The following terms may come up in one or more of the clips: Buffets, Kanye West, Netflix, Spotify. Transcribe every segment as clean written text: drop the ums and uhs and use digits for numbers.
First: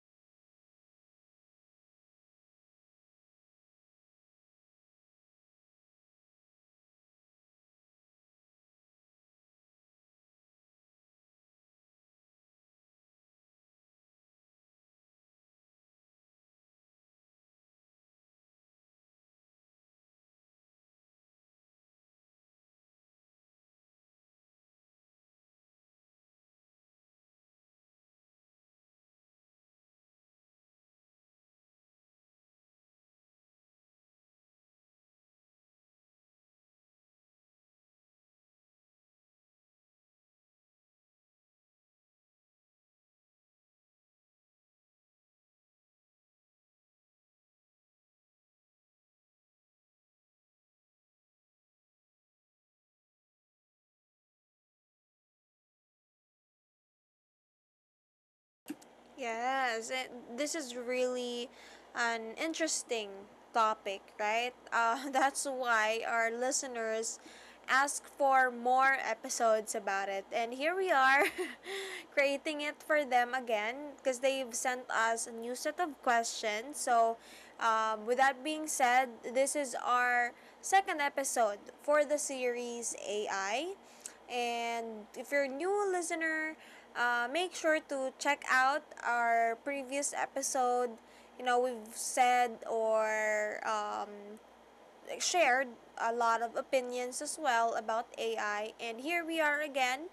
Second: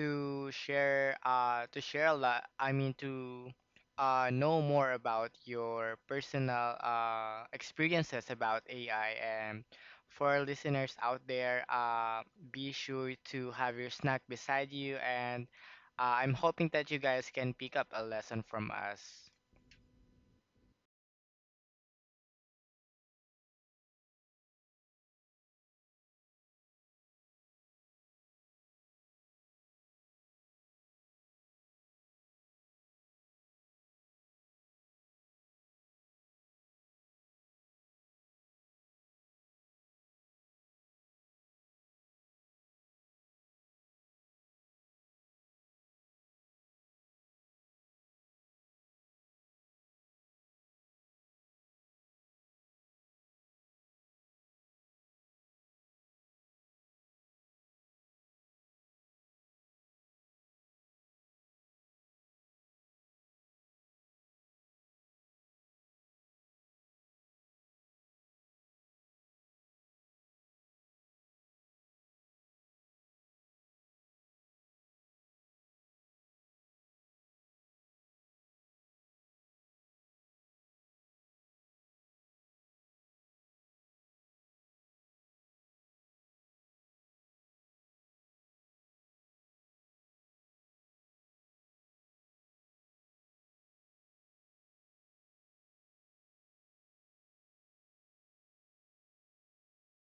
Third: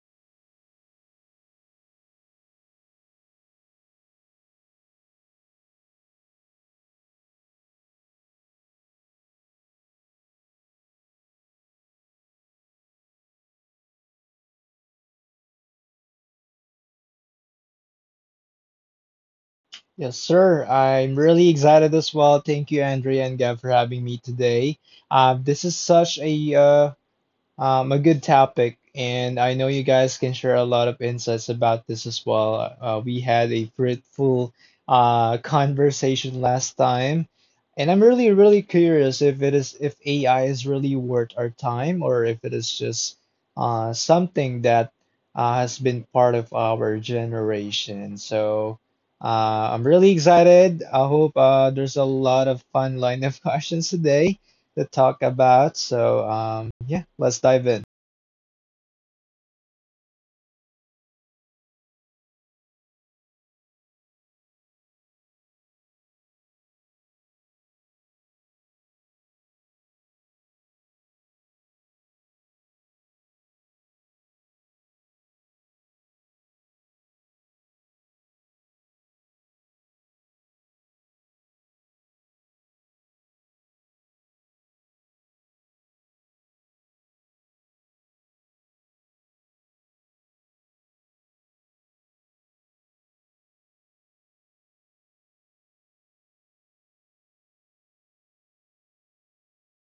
to share a lot I mean to know more about your personal experiences about AI, and for our listeners out there, be sure to have your snack beside you, and I'm hoping that you guys can pick up a lesson from us. Yes, sir. I'm really excited as well. Thank you, Andrea and Gab, for having me today. This is such a good topic, and I know you guys can share a lot of insights about this as well. We had a fruitful conversation last time, and I'm really, really curious if AI is really worth our time or if it is just something that has been part of our generation. So I'm really excited. I hope there's a lot of fun line of questions today to talk about. So, yeah, let's dive in. Yes, this is really an interesting topic, right? That's why our listeners ask for more episodes about it. And here we are creating it for them again because they've sent us a new set of questions. So, with that being said, this is our second episode for the series AI. And if you're a new listener, make sure to check out our previous episode. You know, we've said or shared a lot of opinions as well about AI. And here we are again,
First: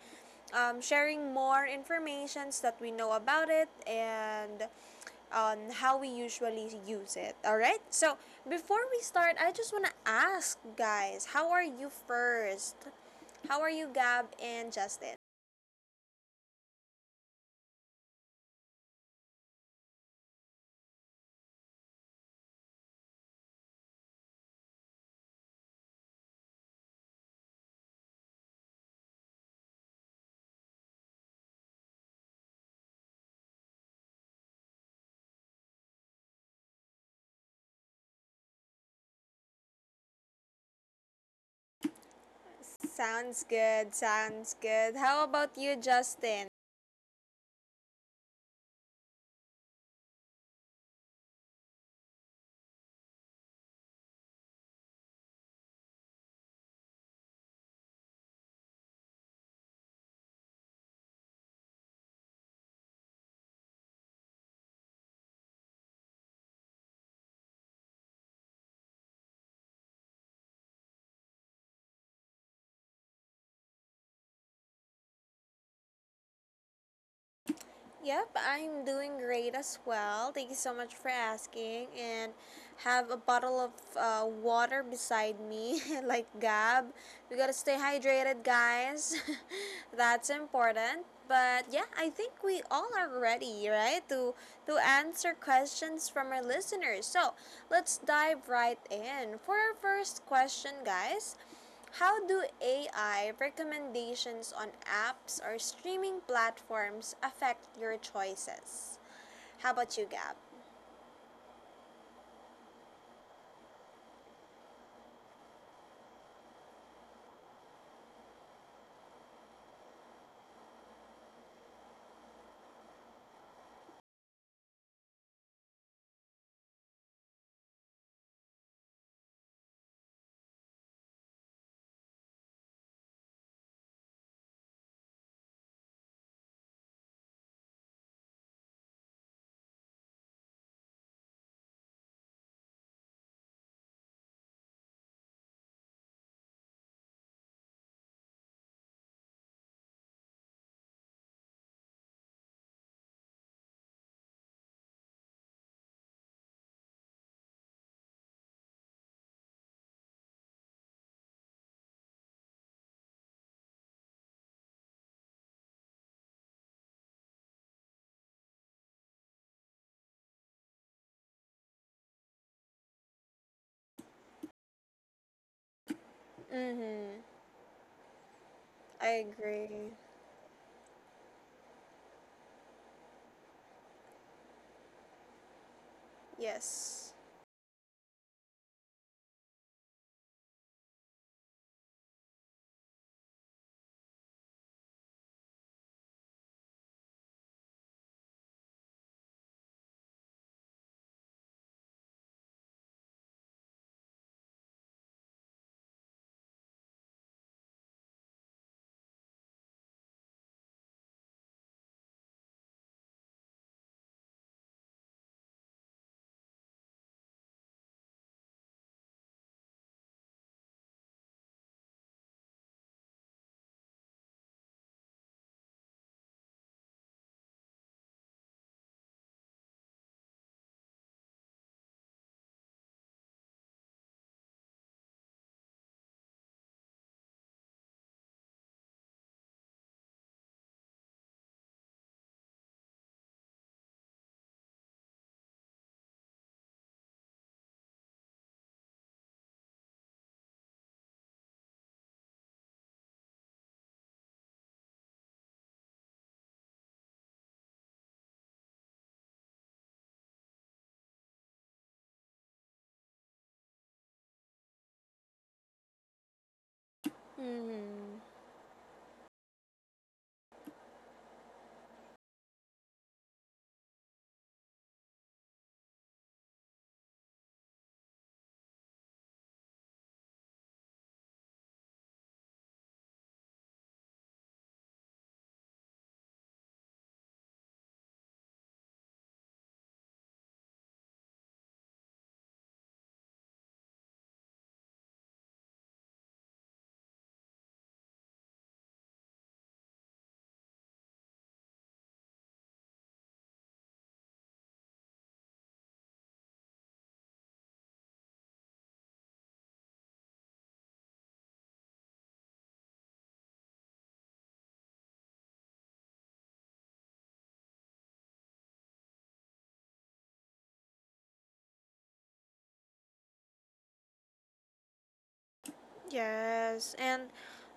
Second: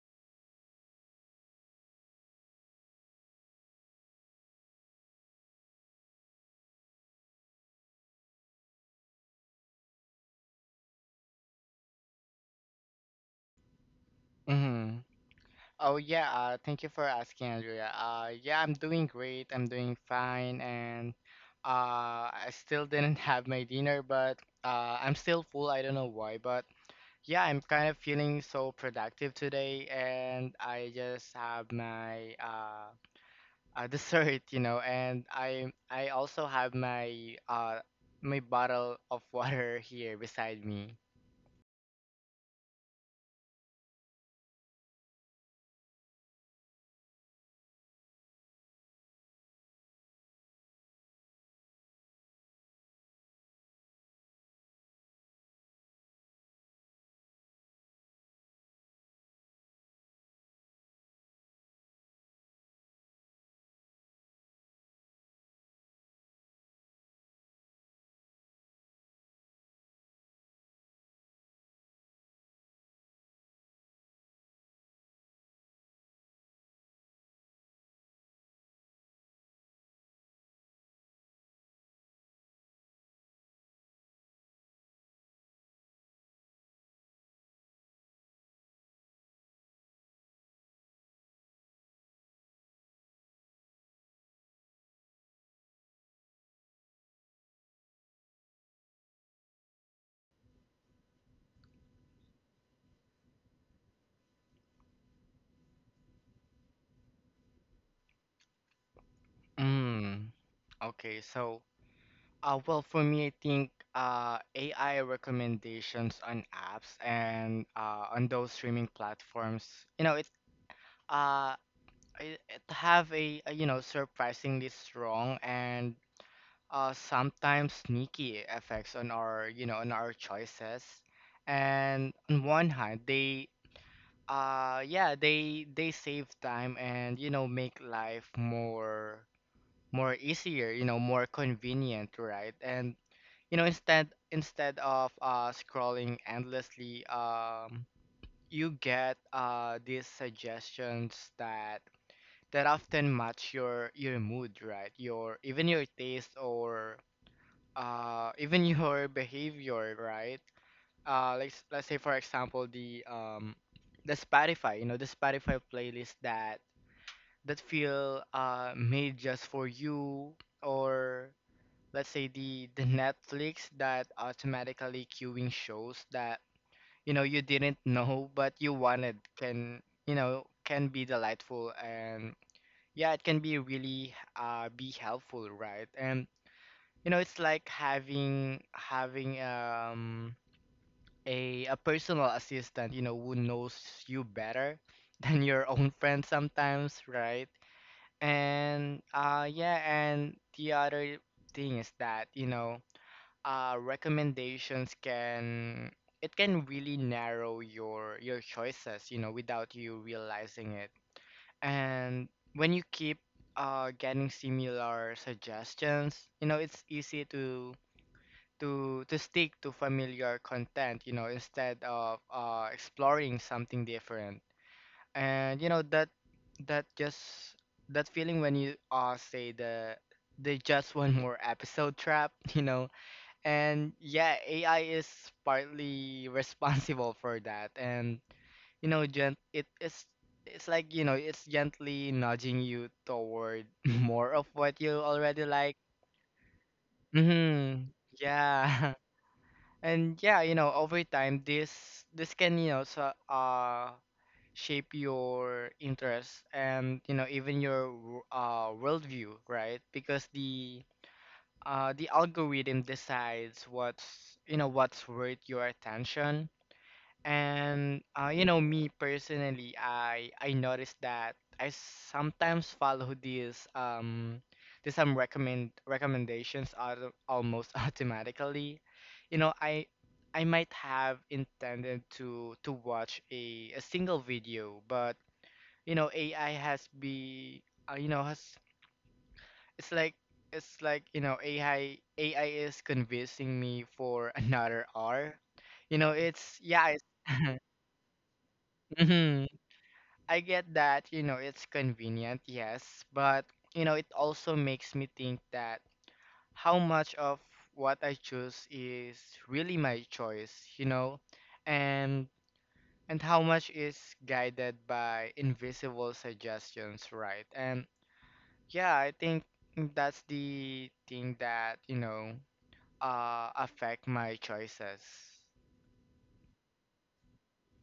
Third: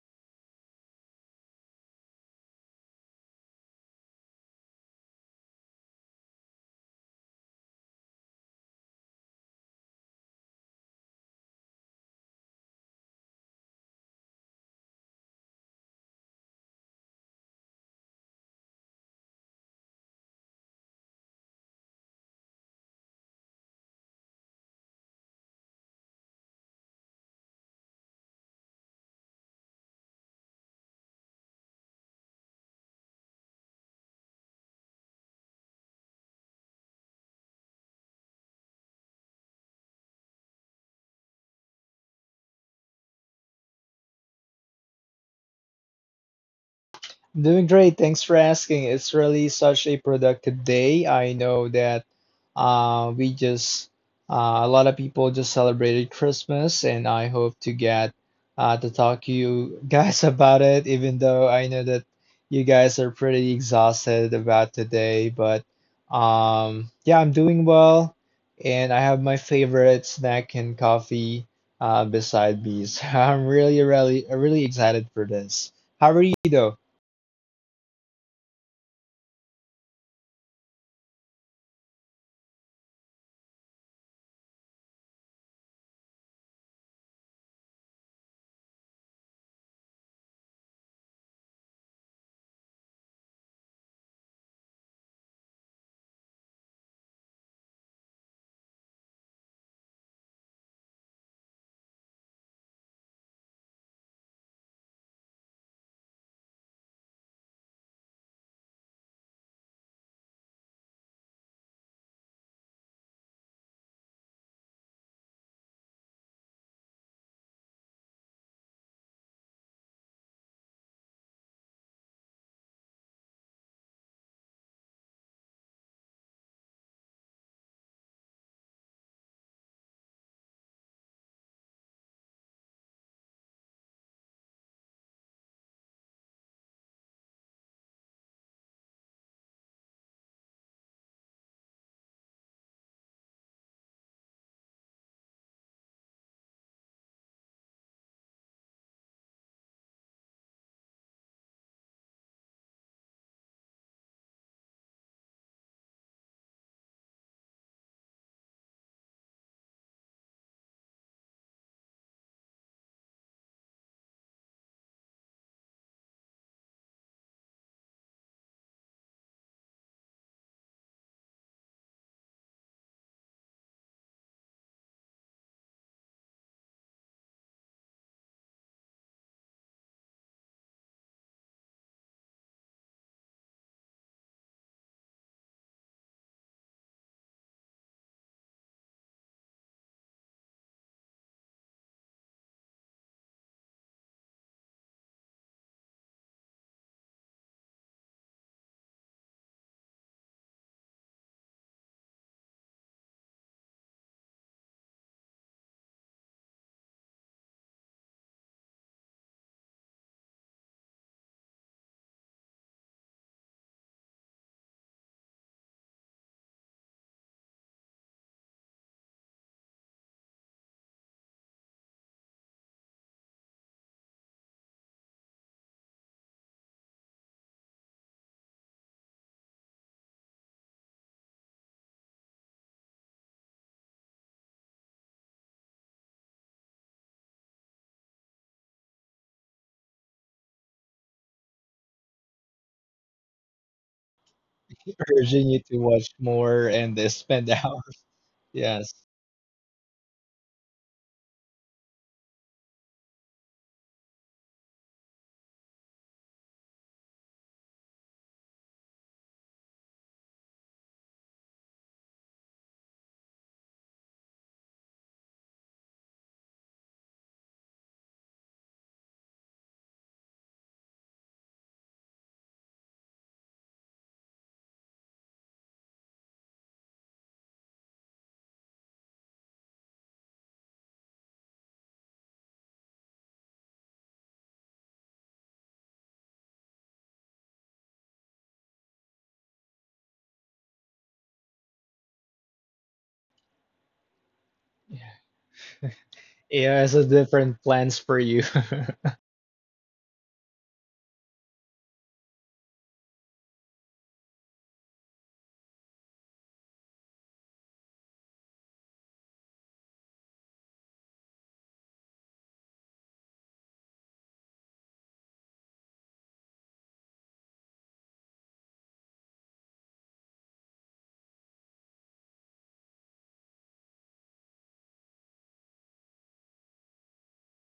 sharing more informations that we know about it and on how we usually use it. All right. So before we start, I just want to ask, guys, how are you first? How are you, Gab and Mhm. Justin? Oh yeah, thank you for asking, Andrea. Yeah, I'm doing great. I'm doing fine, and I still didn't have my dinner, but I'm still full. I don't know why, but yeah, I'm kind of feeling so productive today, and I just have my dessert, you know, and I also have my my bottle of water here beside me. Sounds good. Sounds good. How about you, Justin? Doing great. Thanks for asking. It's really such a productive day. I know that uh, we just, a lot of people just celebrated Christmas, and I hope to get to talk to you guys about it, even though I know that you guys are pretty exhausted about today. But yeah, I'm doing well, and I have my favorite snack and coffee beside me. So I'm really, really, really excited for this. How are you, though? Yep, I'm doing great as well. Thank you so much for asking. And have a bottle of water beside me, like Gab. We gotta stay hydrated, guys. That's important. But yeah, I think we all are ready, right? To answer questions from our listeners. So let's dive right in for our first question, guys. How do AI recommendations on apps or streaming platforms affect your choices? How about you, Mm. Gab? Okay, so. Well, for me, I think AI recommendations on apps and on those streaming platforms, you know, uh, it have a, you know, surprisingly strong and sometimes sneaky effects on our, you know, on our choices. And on one hand, they they save time and, you know, make life more easier, you know, more convenient, right? And you know, instead of scrolling endlessly, you get these suggestions that that often match your mood, right, your even your taste, or even your behavior, right? Let's say, for example, the Spotify, you know, the Spotify playlist that that feel made just for you, or let's say the Netflix that automatically queuing shows that, you know, Mm-hmm. you didn't know but you wanted I can, agree. you know, can be delightful, and yeah, it can be really be helpful, right? And, you Yes. know, it's like having a personal assistant, you know, who knows you better than your own friend sometimes, right? And yeah, and the other thing is that, you know, recommendations can, it can really narrow your choices, you know, without you realizing it. And when you keep getting similar suggestions, you know, it's easy to stick to familiar content, you know, instead of exploring something different. And you know that that just that feeling when you say the just one more episode trap, you know, and yeah, AI is partly responsible for that. And you know, gent it is it's like, you know, it's gently nudging you toward more of what you already Urging you like. to watch more and spend Mm-hmm. hours. Yeah. Yes. And yeah, you know, over time this can, you know, shape your interests and, you know, even your worldview, right? Because the algorithm decides what's, you know, what's worth your attention. And Mm-hmm. You know, me personally, I noticed that I sometimes follow these some recommendations auto, almost automatically, you know. I might have intended to watch a single video, but you know, ai has be you know has it's like, you know, AI is convincing me for another hour. You know, it's yeah, Yeah, has it's a different plans for you. Mhm. I get that, you know, it's convenient, yes, but you know, it also makes me think that how much of what I choose is really my choice, you know, and and how much is guided by invisible suggestions, right? And yeah, I think that's the thing that, you know, affect my choices. Yes, and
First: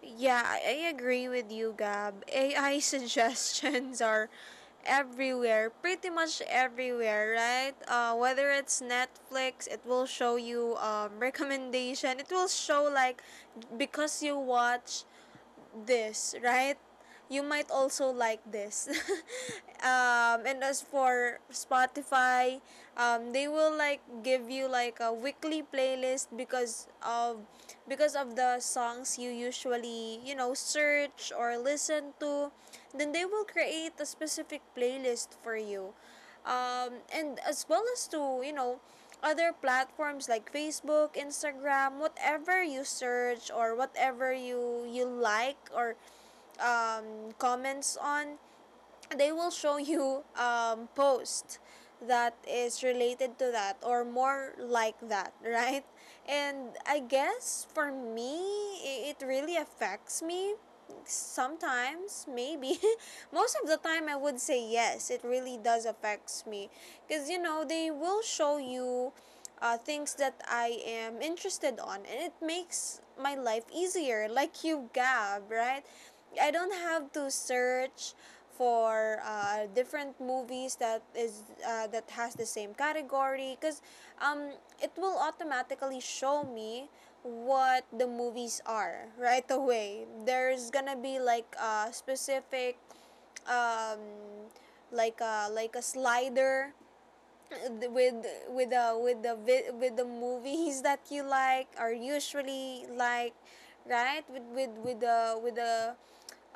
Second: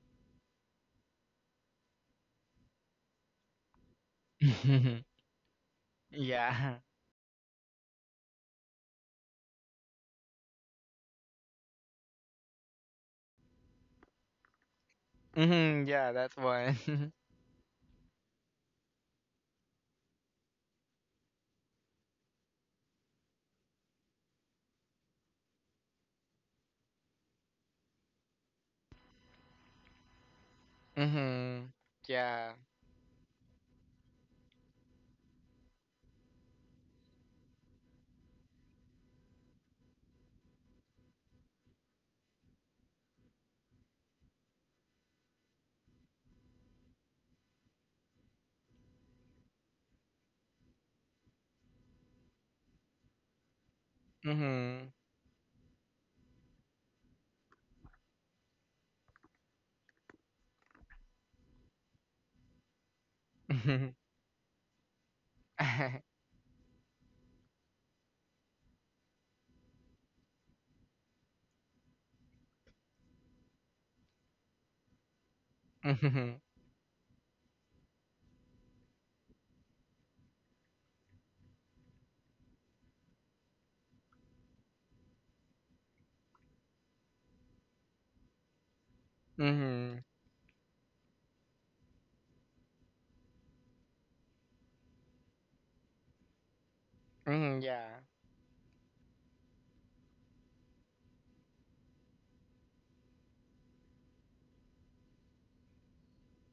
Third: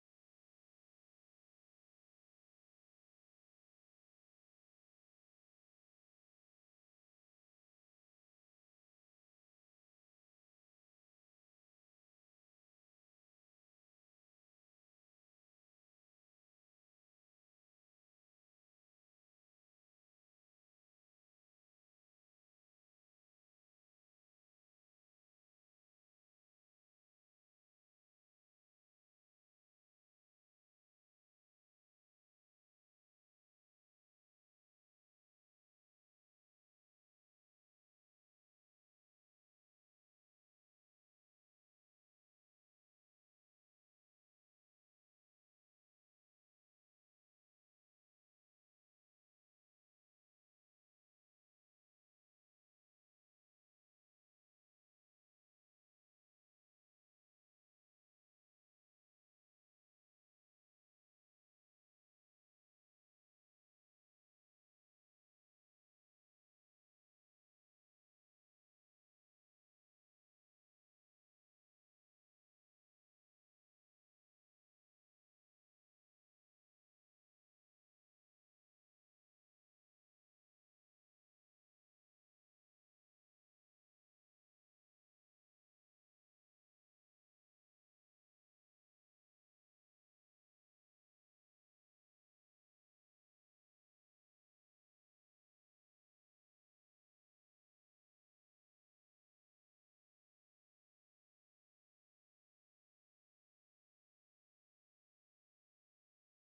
yeah, I agree with you, Gab. AI suggestions are everywhere, pretty much Yeah. everywhere, right? Whether it's Netflix, it will show you recommendation. It will show like because you watch Hmm, yeah, this, that's one. right? You might also like this. And as for Spotify, they will like give you like a weekly playlist because of the songs you usually you know search or Hmm. listen to. Yeah. Then they will create a specific playlist for you, and as well as to you know other platforms like Facebook, Instagram, whatever you search or whatever you like or comments on. They will show you post that is related to that or more Hmm. like that right. And I guess for me it really affects me sometimes, maybe most of the Hmm. time. I would say yes, it really does affects me because you know they will show you things that I am interested on, and it makes my life easier, like you Gab, right? Hmm. I don't have to search for different movies that is that has the same category because um, it will automatically show me what the movies are right Hmm. away. There's gonna be like a specific, um, like a slider Hmm. Yeah. with with the movies that you like or usually like, right, with the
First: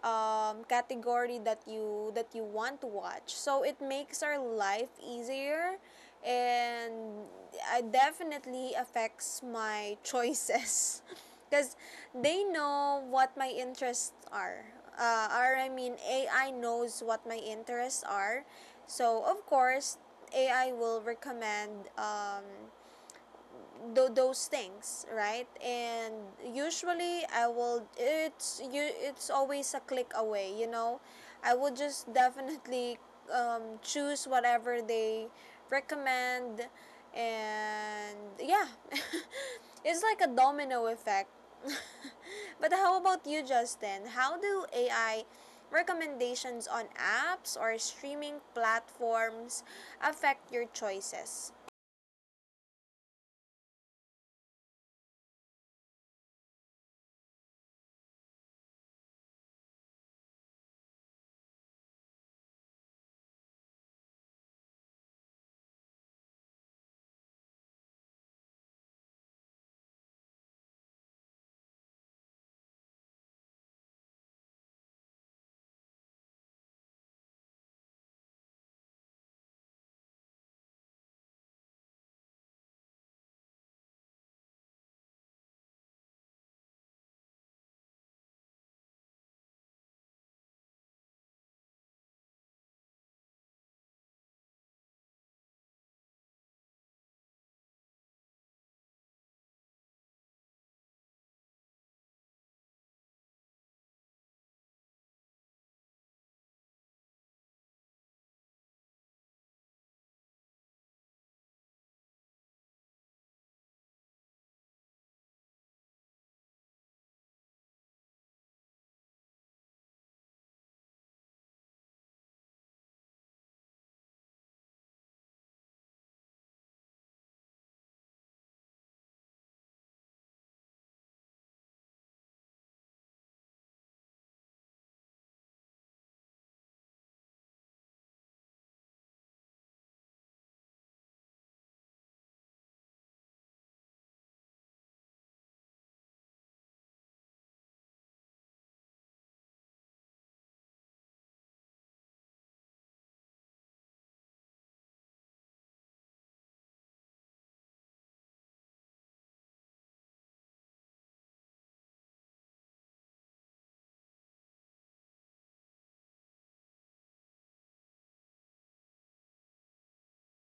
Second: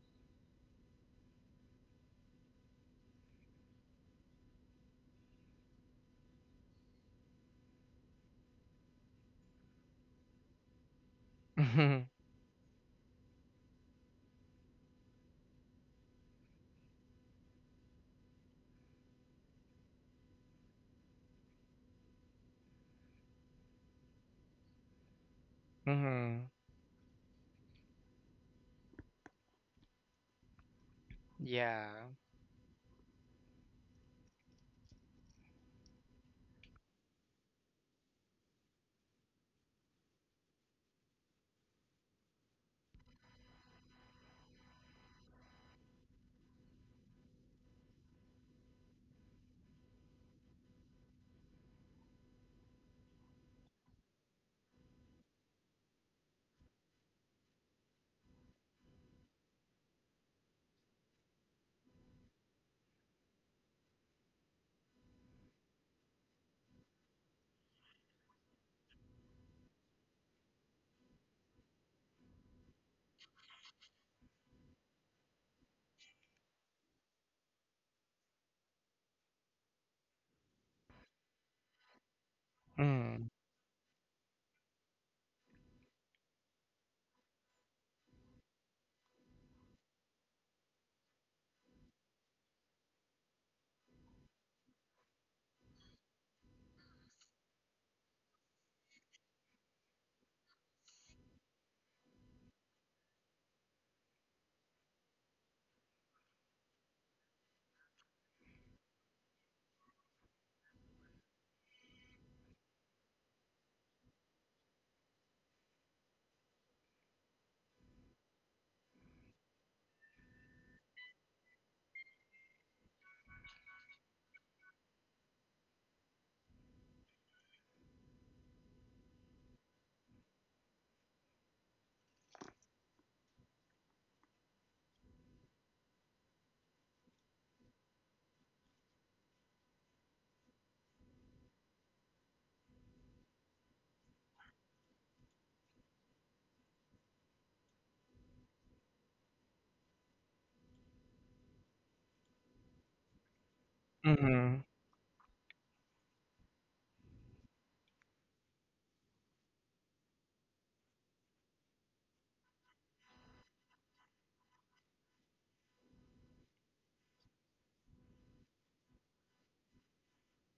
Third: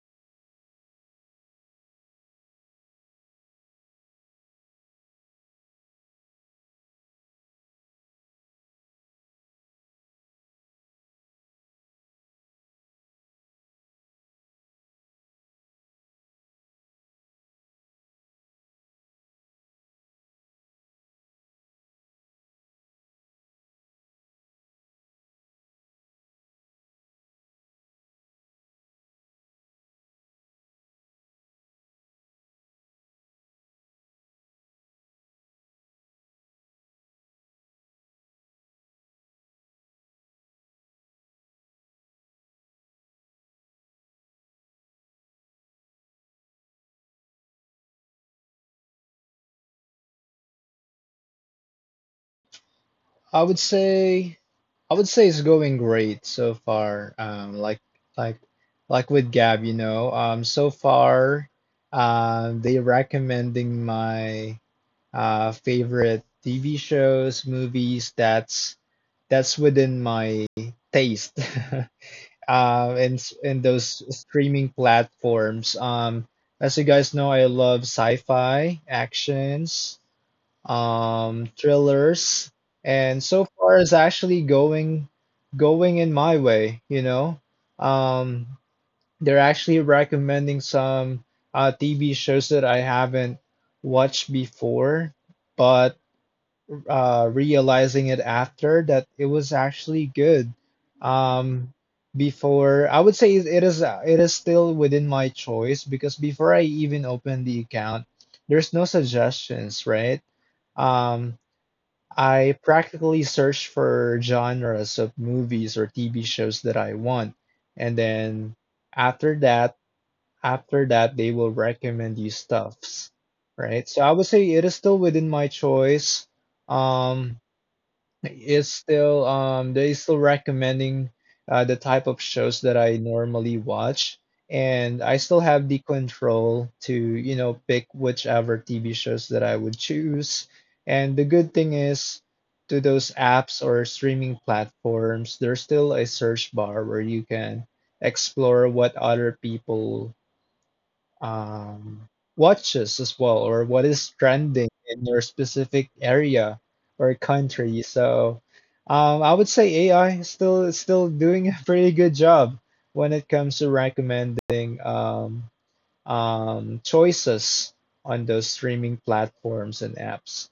category that you want to watch. So it makes our life easier, and it definitely affects my choices, because Hmm. they know what my interests are. Or I mean, AI knows what my interests are, so of course AI will recommend. Those things, right? And Hmm. usually I will, it's always a click away, you know, I would Yeah. just definitely choose whatever they recommend. And yeah, it's like a domino effect. But how about you, Justin? How do AI recommendations on apps or streaming platforms affect your choices? I would say I would say it's going great so far. Like like with Gab, you know, so far, they recommending my favorite TV shows, movies. That's within my taste. In those streaming platforms. As you guys know, I love sci-fi, actions, thrillers, and Hmm. so far is actually going in my way. You know, um, they're actually recommending some TV shows that I haven't watched before, but realizing it after that it was actually good. Um, Before I would say it is still within my choice because before I even open the account, there's no suggestions, right? Um, I practically search for genres of movies or TV shows that I want, and then after that, after that, they will recommend you stuffs, right? So I would say it is still within my choice. Um, it's still they still recommending the type of shows that I normally watch, and I still have the control to you know pick whichever TV shows that I would choose. And the good thing is, to those apps or streaming platforms, there's still a search bar where you can explore what other people um, watches as well, or what is Hmm. trending in your specific area or country. So, I would say AI is still doing a pretty good job when it comes to recommending choices on those streaming platforms and apps.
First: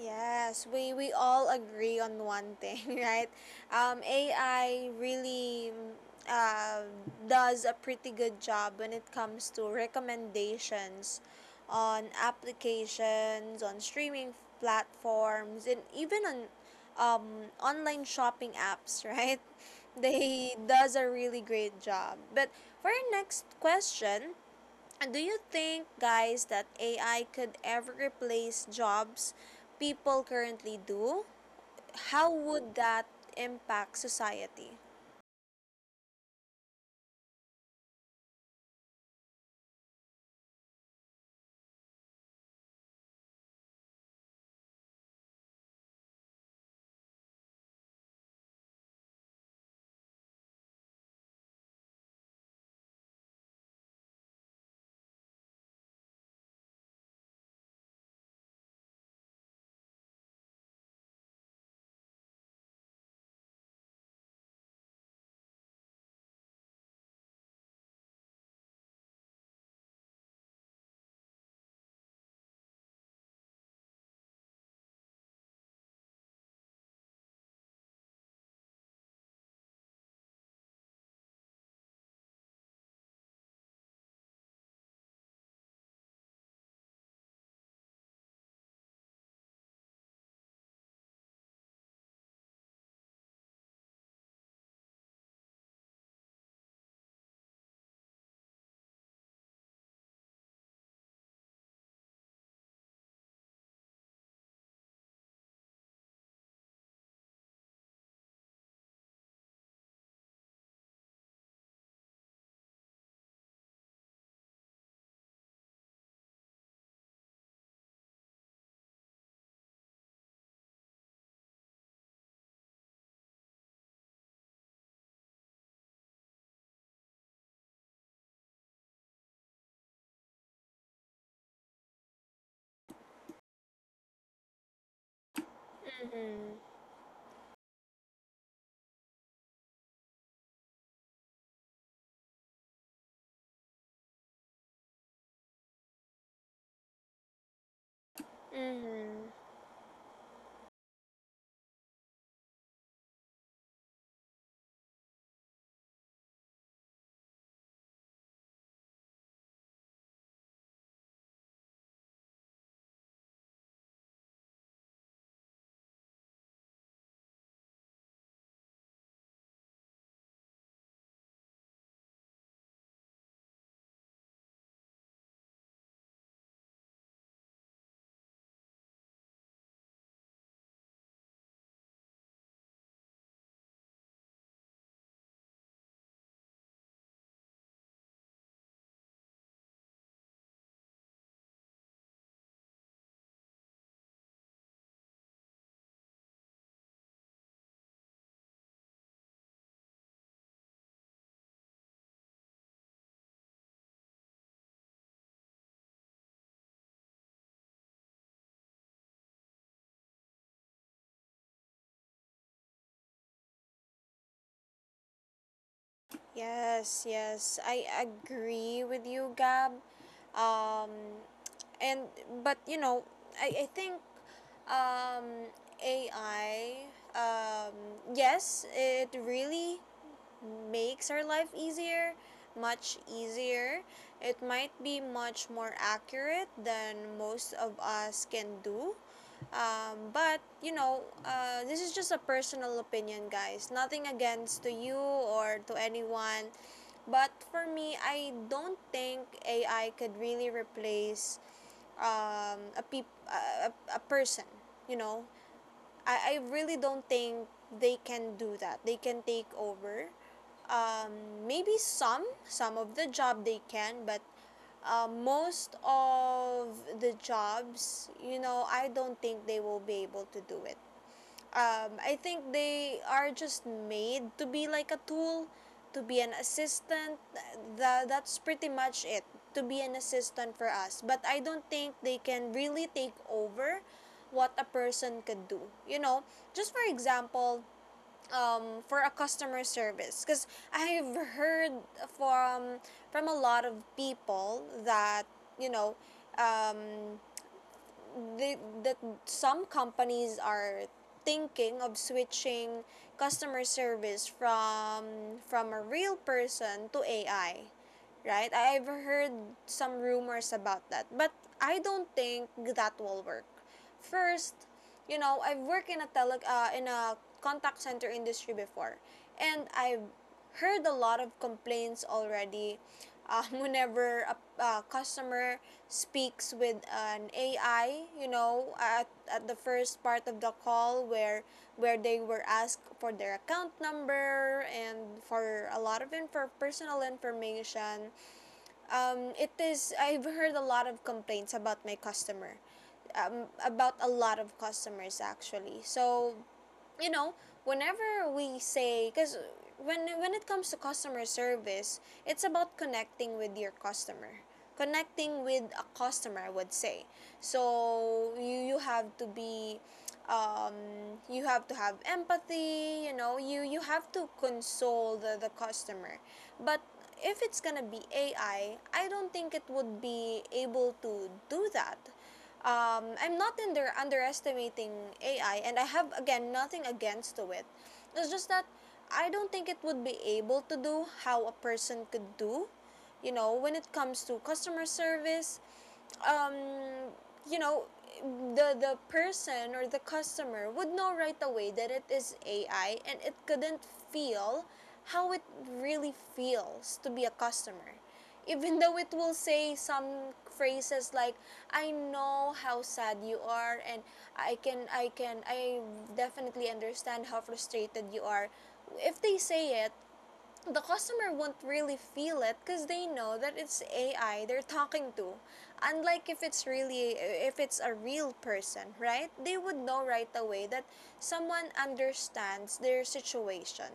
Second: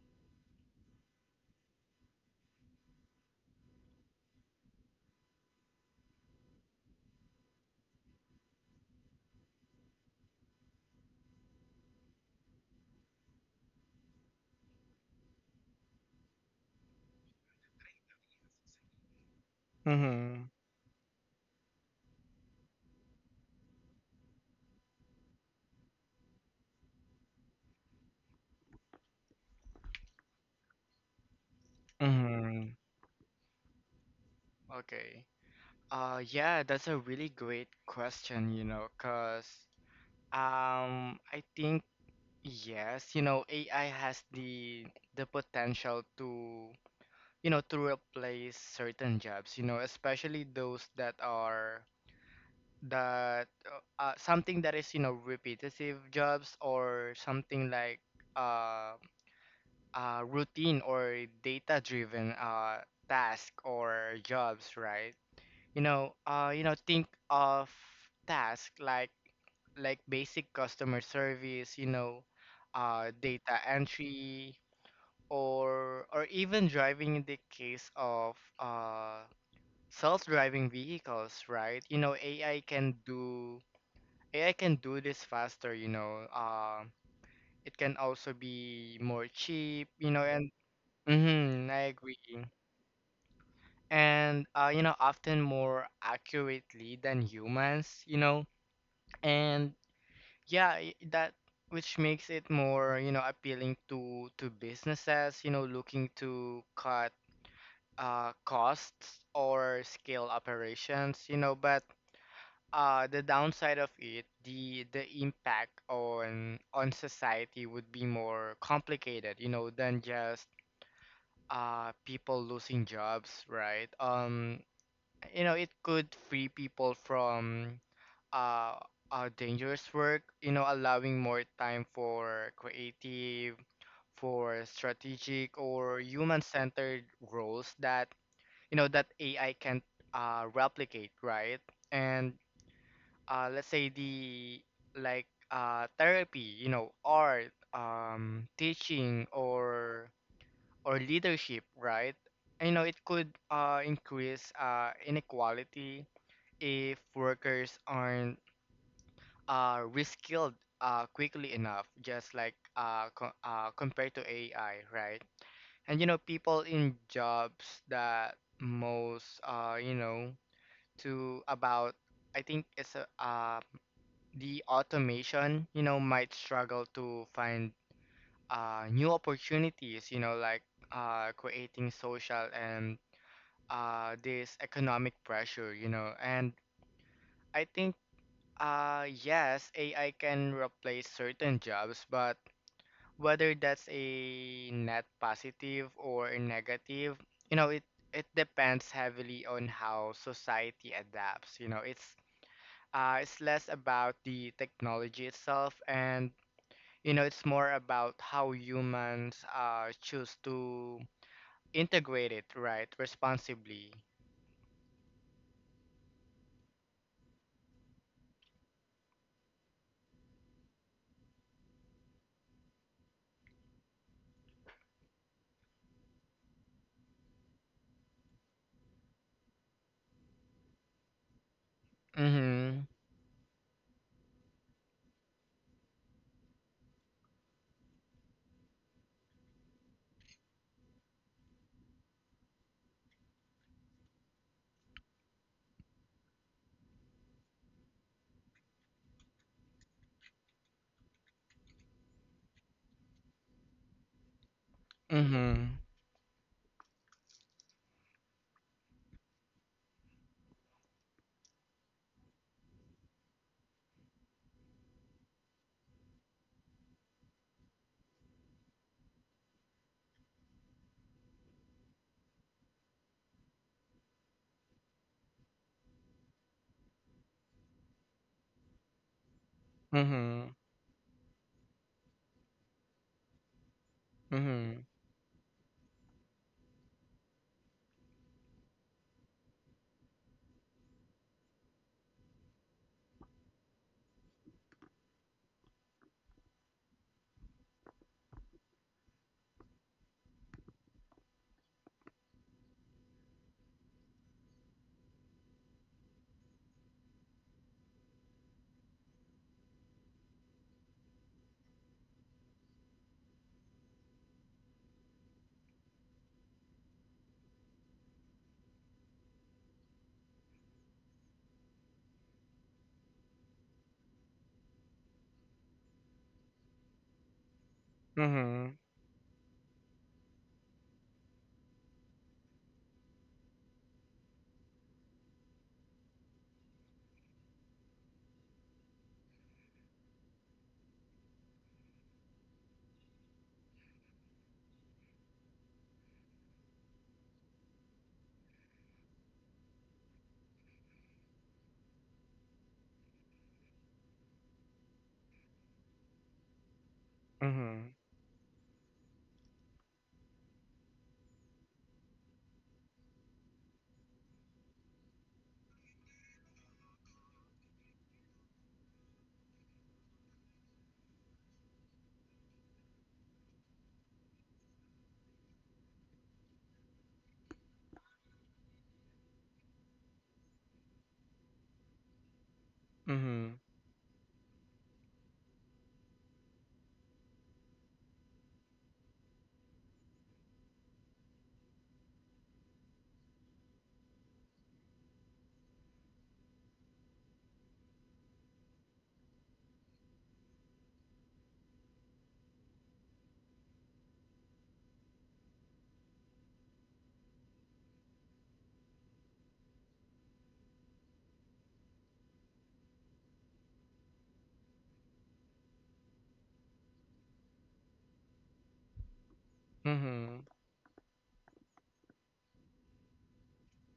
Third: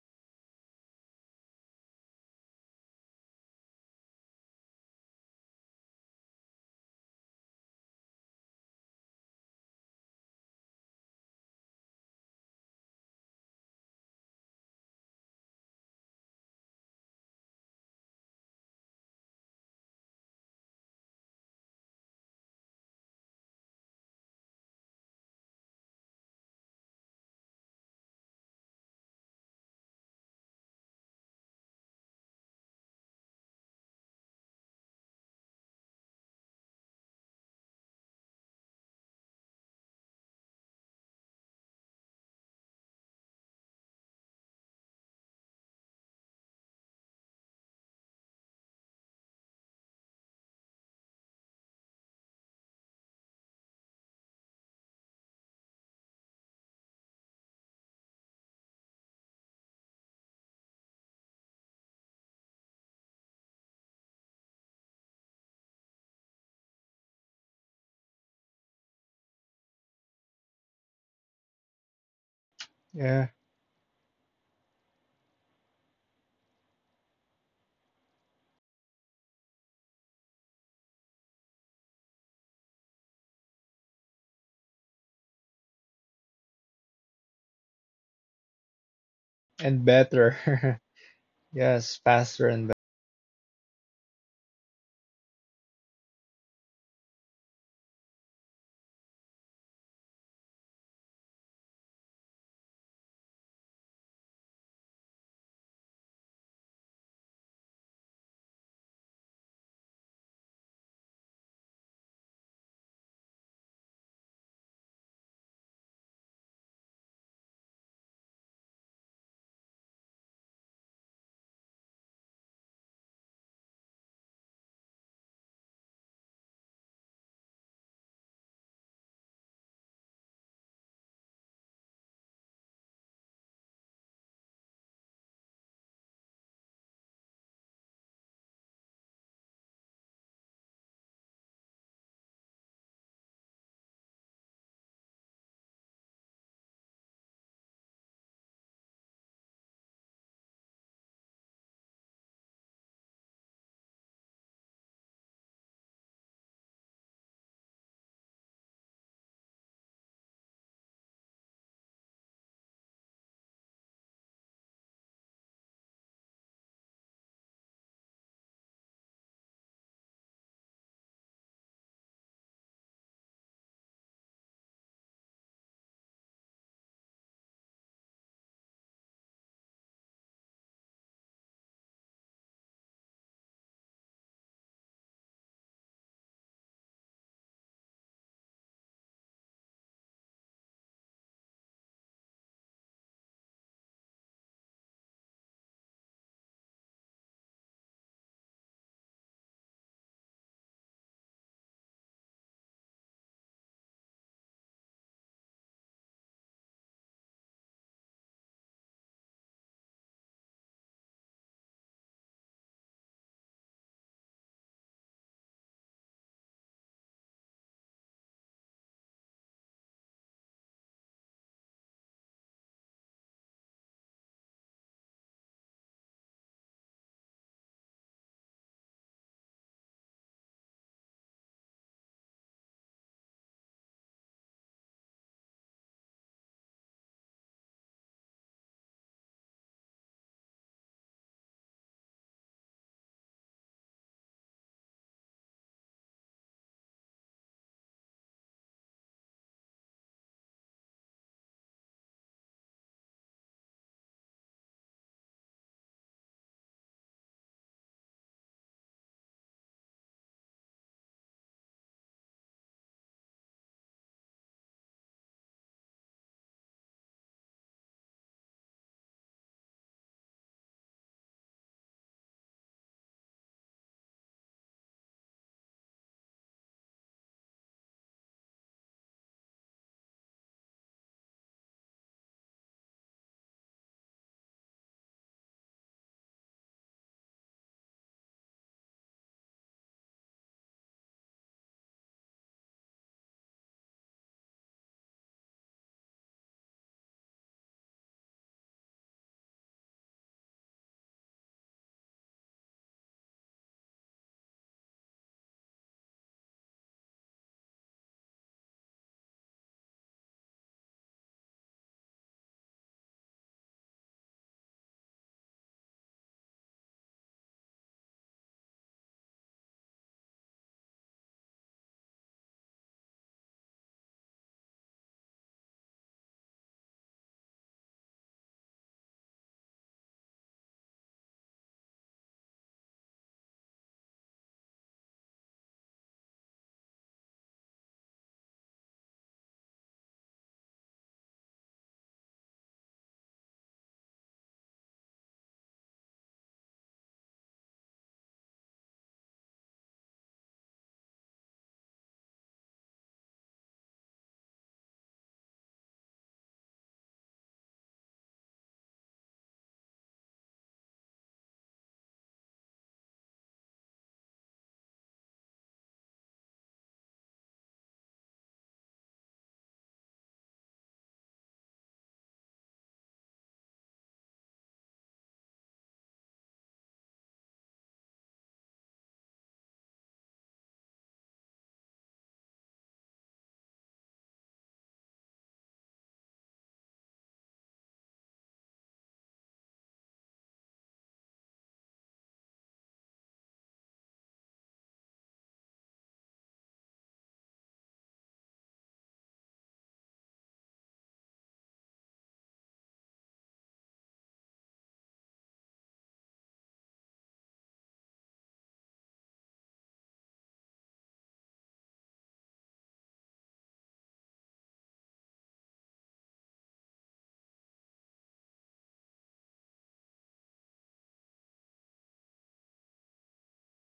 Yes, we all agree on one thing, right? AI really uh, does a pretty good job when it comes to recommendations on applications, on streaming platforms, and even on um, online shopping apps, right? Hmm. They does a really great job. But for our next question, and do you think, guys, that AI could ever replace jobs people currently do? How Hmm. would that impact society? Okay. Yeah, that's a really great question, you know, 'cause I think yes, you know, AI has the potential to, you know, to replace certain jobs, you know, especially those that are that something that is, you know, repetitive jobs or something like uh, routine or data-driven task or jobs, right? You know, think of tasks like basic customer service, you know, Yeah, data entry, or even driving in the case of self-driving vehicles, right? You know, AI can do this faster, you know. It can also be more cheap, and you know, and better. mm-hmm, I Yes, agree. faster and better. And you know, often more accurately than humans, you know. And yeah, I- that which makes it more, you know, appealing to businesses, you know, looking to cut costs or scale operations, you know, but the downside of it, the impact on society would be more complicated, you know, than just people losing jobs, right? You know, it could free people from uh, dangerous work, you know, allowing more time for creative, for strategic or human-centered roles that, you know, that AI can't replicate, right? And let's say therapy, you know, art, teaching, Mm-hmm. Or leadership, right? And, you know, it could increase inequality if workers aren't reskilled quickly enough, just like compared to AI, right? And you know, people in jobs that most you know to about I think it's a, the automation, you know, might struggle to find new opportunities, you know, like creating social and this economic pressure, you know. And I think, yes, AI can replace certain jobs, but whether that's a net positive or a negative, you know, it depends heavily on how society adapts. You know, it's less about the technology itself, and you know, it's more about how humans choose to integrate it right responsibly. Yes, yes, I agree with you, Gab. Um, and But you know, I think um, AI, Um, yes, it really makes our life easier, much Mm-hmm. easier. It might be much more accurate than most of us can do. But you know, this is just a personal opinion, guys. Nothing against to you or to anyone. But for me, I don't think AI could really replace a, peop- a person, you know. Mm-hmm. I really don't think they can do that. They can take over. Maybe some of the job they can, but most of the jobs, you know, I don't think they will be able to do it. I think they are just made to be like a tool, to be an assistant. That's pretty much it, to be an Mm-hmm. assistant for us. But I don't think they can really take over what a Mm-hmm. person could do. You know, just for example, for a customer service, because I've heard from from a lot of people that you know um, they, that some companies are thinking of switching customer service from a real person to AI, right? I have heard some rumors about that, but I don't think that will work. First, you know, I've worked in a tele in a contact center industry before, and I've heard a lot of complaints already. Whenever a customer speaks with an AI, you Mm-hmm. know, at the first part of the call where they were asked for their account number and for a lot of info, personal information. It is, I've heard a lot of complaints about my customer, about a lot of customers actually. So you know, whenever we say, because when it comes to customer service, it's about connecting with your customer. Connecting with a customer, I would say. Mm-hmm. So you have to be um, you have to have empathy. You know, you have to console the customer. But if it's gonna be AI, I don't think it would be able to do that. I'm not in there underestimating AI, and I have again nothing against to it. It's just that I don't think it would be able to do how a person could do, you Mm-hmm. know, when it comes to customer service. um, you know, the person or the customer would know right away that it is AI and it couldn't feel how it really feels to be a customer. Even though it will say some phrases like I know how sad you are, and I can I can I definitely understand how frustrated you are. If they say it, the customer won't really feel it because they know that it's AI they're talking to. Unlike if it's really if it's a real person, right? They would know right Mm-hmm. away that someone understands their situation.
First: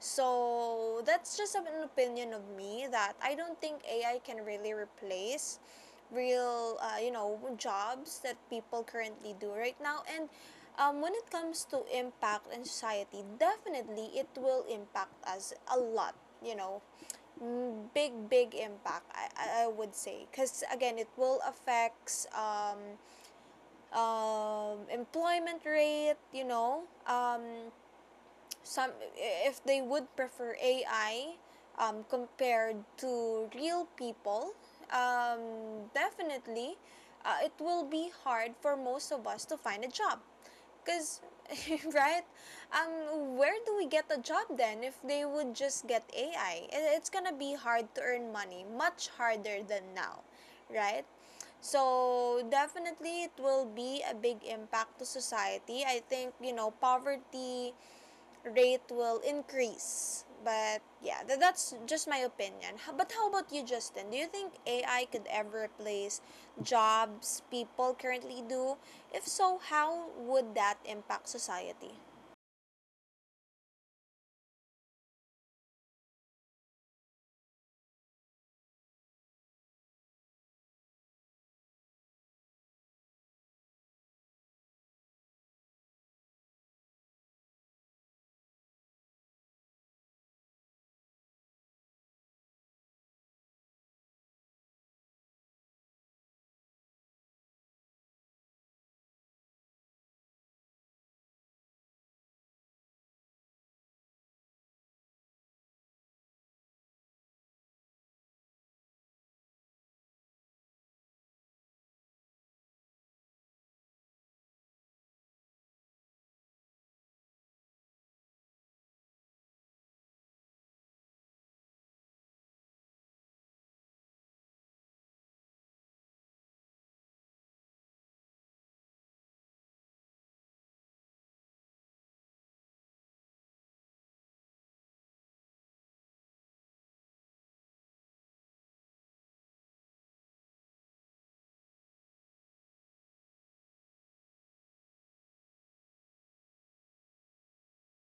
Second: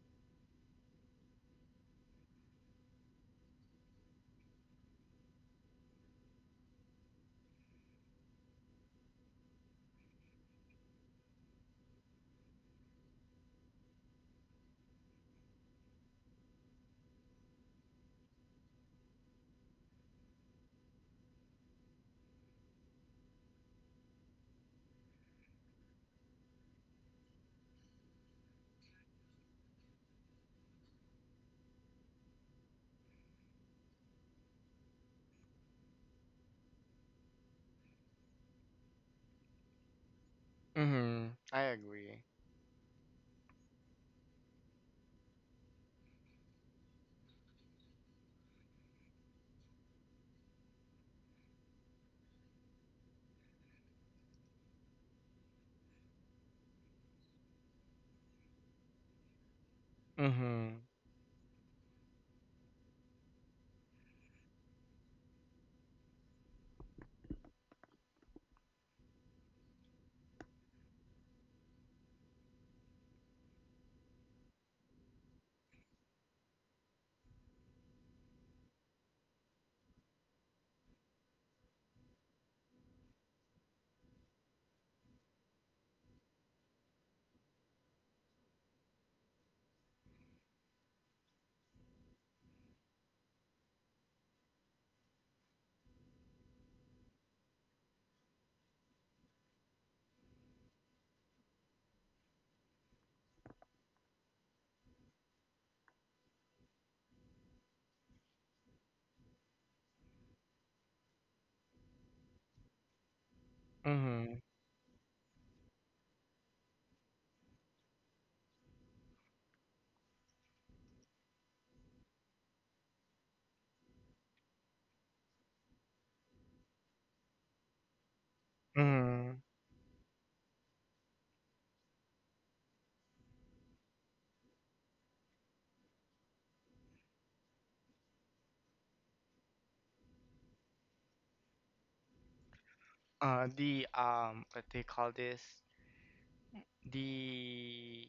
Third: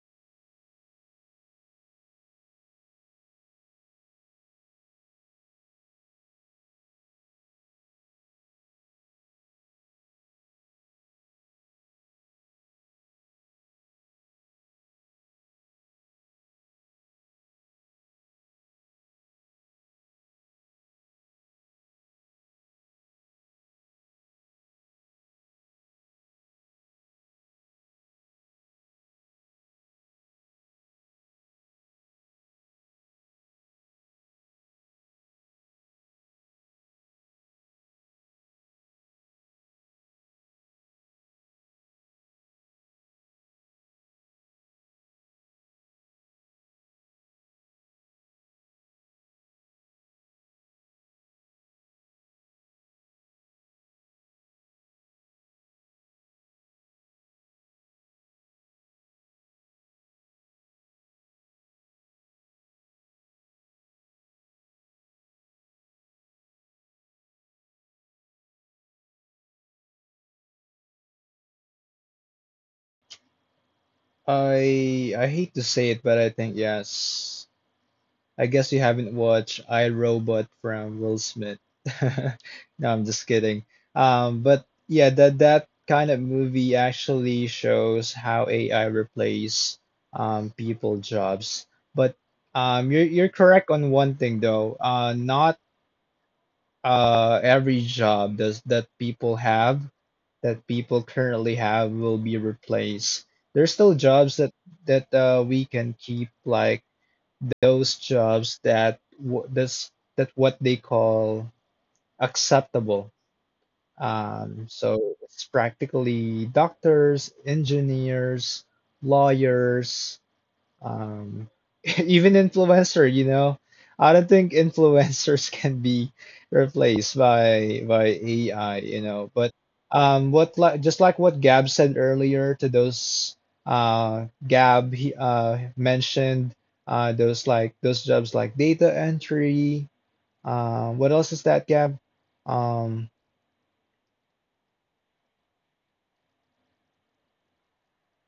So that's just an opinion of me that I don't think AI can really replace real you know jobs that people currently do right now. And when it comes to impact in society, definitely it will impact us a lot, you know. Mm, big big impact, I would say, because again it will affects employment rate, you know. Some, if they would prefer AI compared to real people, definitely it will be hard for most of us to find a job. Because, Mm-hmm. I agree. right? Where do we get a job then if they would just get AI? It's gonna be hard to earn money, much harder than now, right? So, definitely it will be a big impact to society. I think, you know, poverty rate will increase. Mm-hmm. But yeah, that's just my opinion. But how about you, Justin? Do you think AI could ever replace jobs people currently do? If so, how would that impact society? I hate to say it, but I think yes. I guess you haven't watched I, Robot from Will Smith. No, I'm just kidding. But yeah, that kind of movie actually shows how AI replace people jobs. But you're correct on one thing though. Not every job does that people have that people currently have will be replaced. There's still jobs that we can keep like those jobs that w- that's that what they call acceptable. Mm-hmm. So it's practically doctors, engineers, lawyers, um, even influencer, you know, I don't think influencers can be replaced by AI, you know. But Mm-hmm. What like just like what Gab said earlier to those Gab he mentioned those like those jobs like data entry. What else is that Gab? Um, Uh, the what do you call this the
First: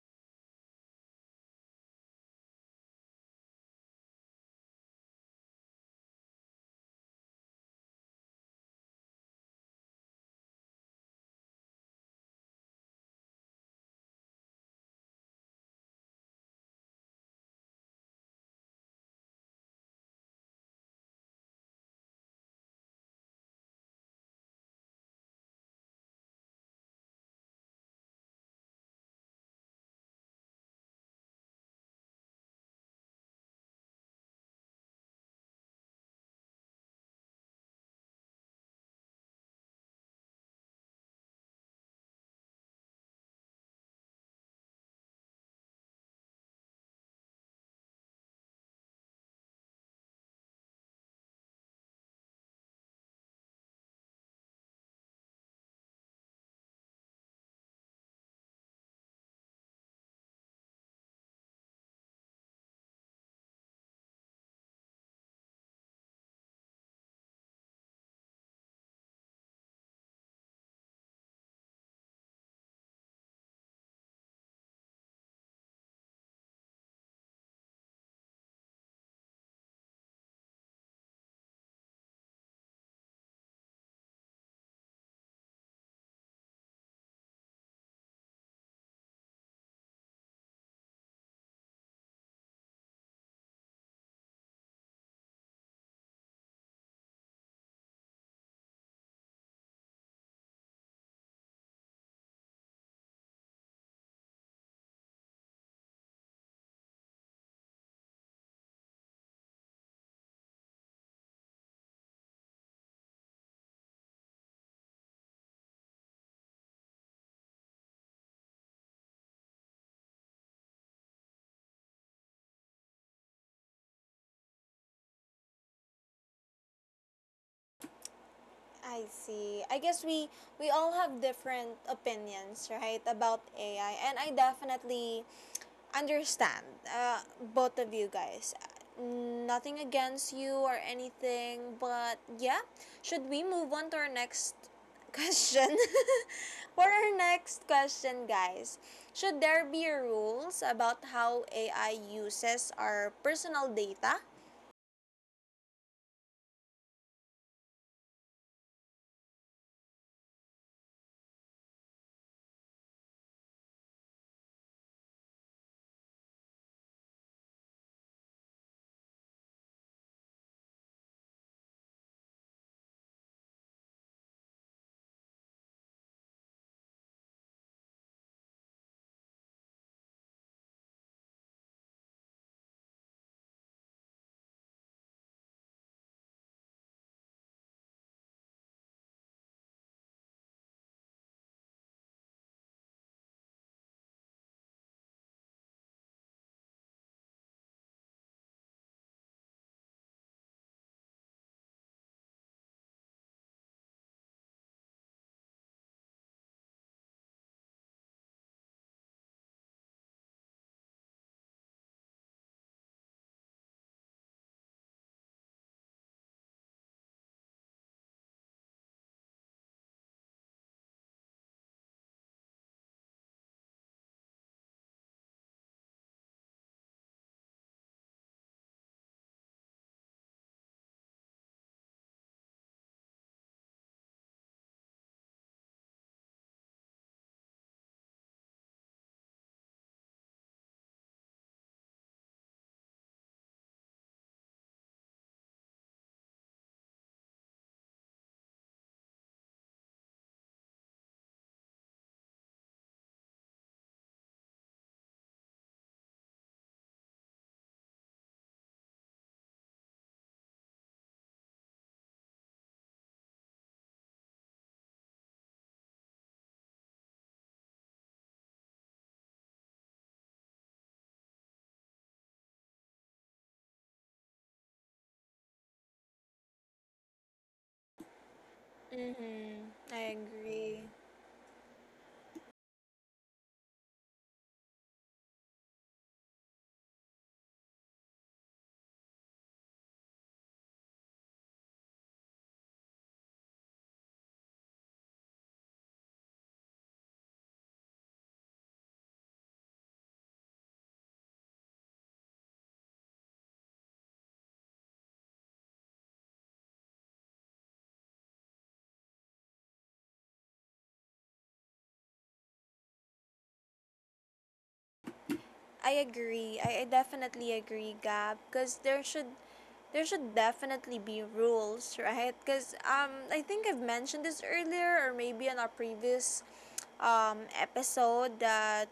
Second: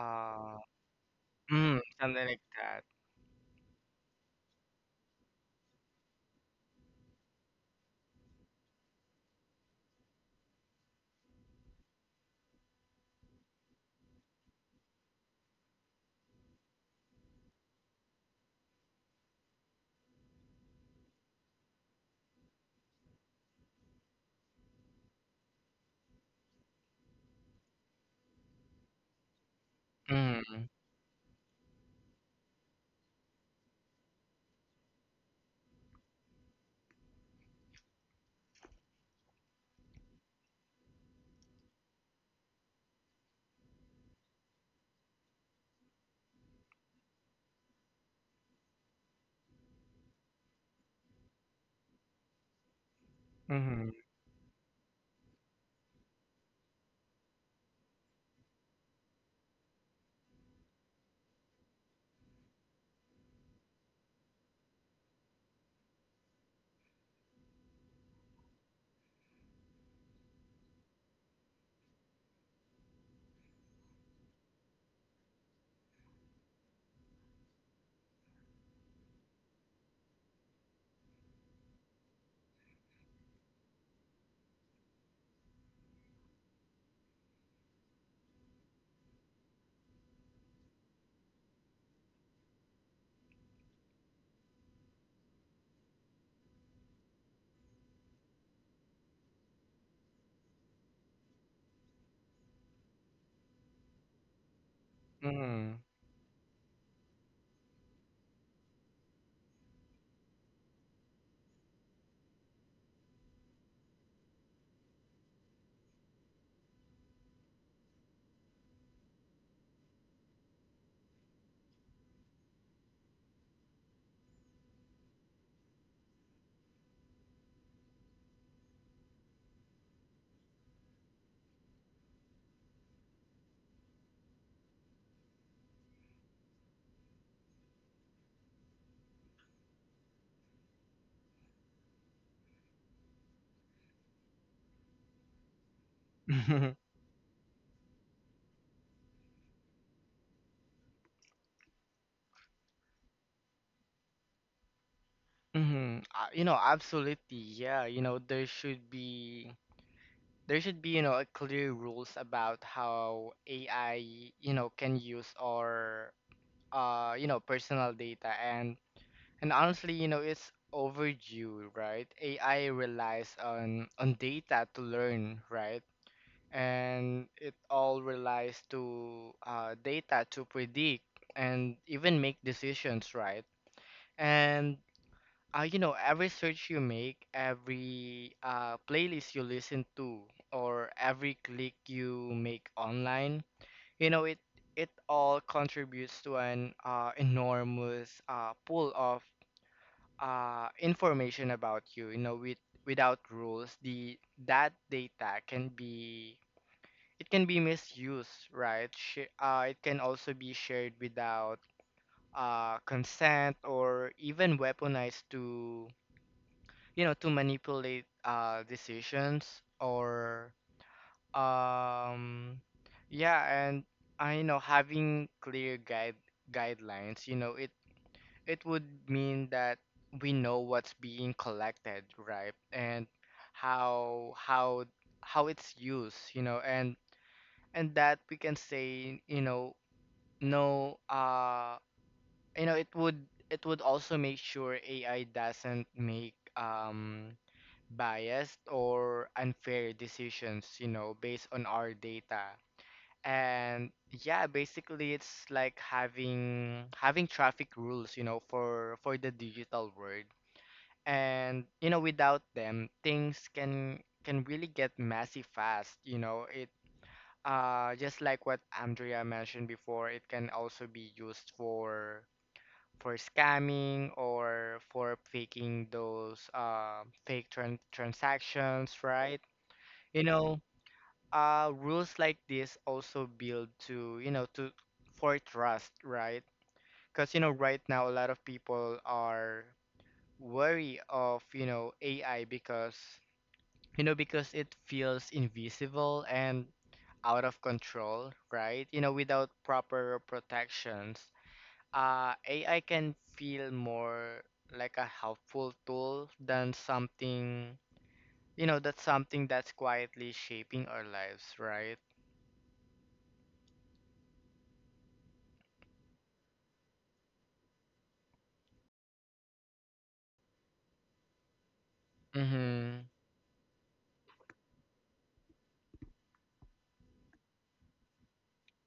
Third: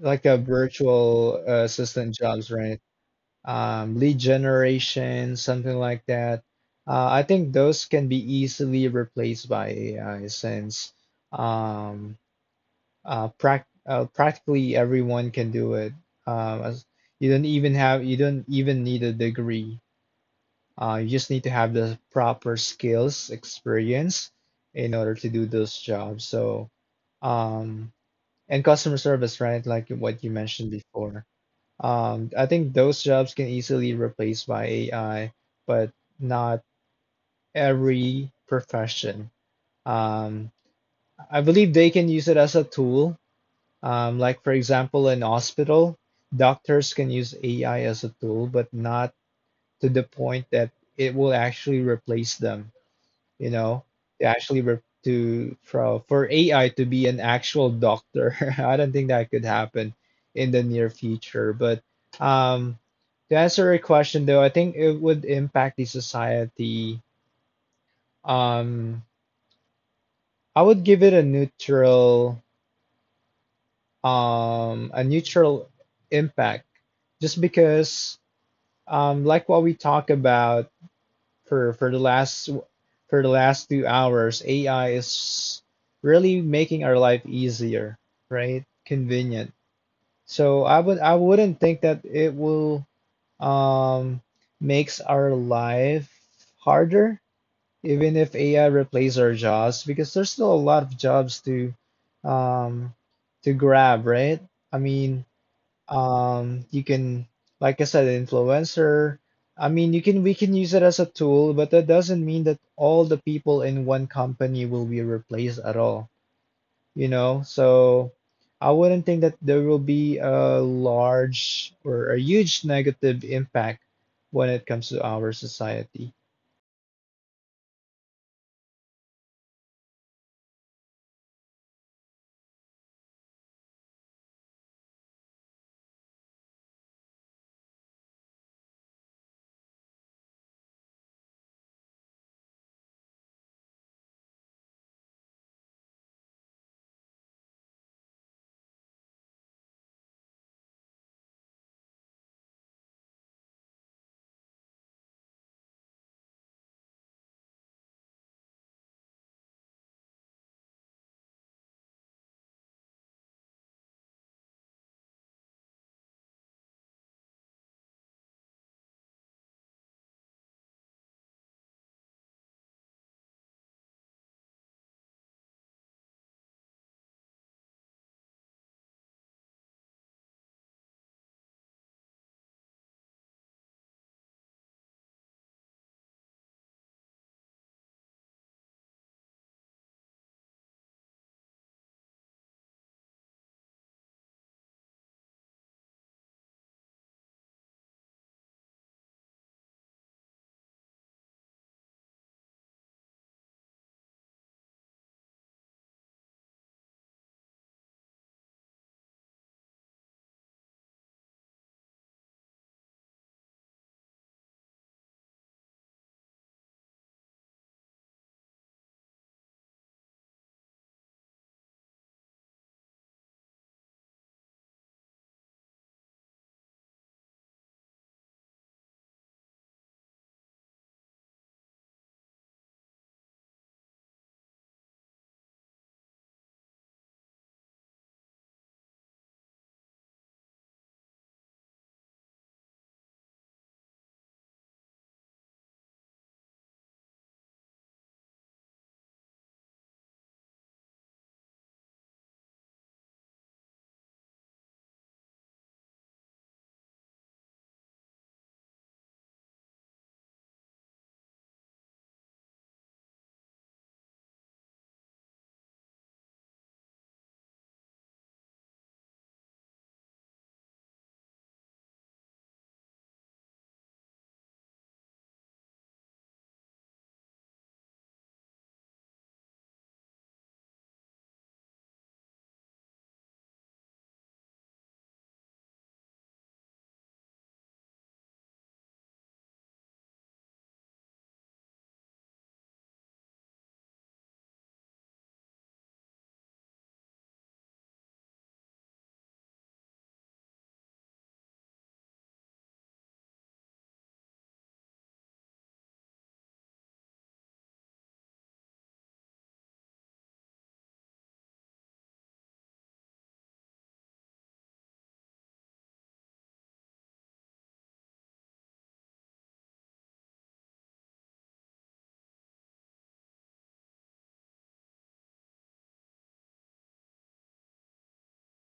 like the virtual Mm, assistant something like jobs, right? that. Lead generation, something like that. I think those can be easily replaced by AI since um, practically everyone can do it. As you don't even have you don't even need a degree. You just need to have the proper skills, experience in order to do those jobs. So, um, and customer service, right? Like what you Mm-hmm. mentioned before. I think those jobs can easily replaced by AI, but not every profession. Um, I believe they can use it as a tool. Like for example, in hospital, doctors can use AI as a tool, but not to the point that it will actually replace them, you know, Mm-hmm. to actually re- to for AI to be an actual doctor. I don't think that could happen in the near future. But um, to answer your question, though, I think it would impact the society. Um, I would give it a neutral impact, just because, like what we talk about for for the last for the last 2 hours, AI is really making our life easier, right? Convenient. So I wouldn't think that it will um makes our life harder, even if AI replaces our jobs, because there's still a lot of jobs um to grab, right? I mean, Mm. You can, like I said, influencer. I mean, you can we can use it as a tool, but that doesn't mean that all the people in one company will be replaced at all, you know? So I wouldn't think that there will be a large or a huge negative impact when it comes to our society. I see. I guess we all have different opinions, right, about AI, and I definitely understand both of you guys. Nothing against you or anything, but yeah, should we move on to our next question? For our next question, guys, should there be rules about how AI uses our personal data? Mm-hmm. You know, absolutely. Yeah, you know, there should be, you know, a clear rules about how AI, you know, can use our you know, personal data. And honestly, you know, it's overdue, right? AI relies on data to learn, right? And it all relies to data to predict and even make decisions, right? And you know, every search you make, every playlist you listen to, or every click you make online, you know, it all contributes to an enormous pool of information about you. You know, with without rules, the that data can be, it can be misused, right? Sh It can also be shared without consent or even weaponized to, you know, to manipulate decisions or um yeah. And I know having clear guidelines, you know, it would mean that we know what's being collected, right, and how how how it's used, you know, and that we can say, you know, no. You know, it would also make sure AI doesn't make biased or unfair decisions, you know, based on our data. And yeah, basically it's like having traffic rules, you know, for the digital world. And you know, without them, things can really get messy fast. You know, it just like what Andrea mentioned before, it can also be used for scamming or for faking those fake transactions, right? Mm-hmm. I You know, agree. Rules like this also build to, you know, to for trust, right? Because, you know, right now a lot of people are wary of, you know, AI because, you know, because it feels invisible and out of control, right? You know, without proper protections, AI can feel more like a helpful tool than something, you know, that's something that's quietly shaping our lives, right? I agree. I definitely agree, Gab, because there should definitely be rules, right? Because Mm-hmm. I think I've mentioned this earlier or maybe on our previous episode, that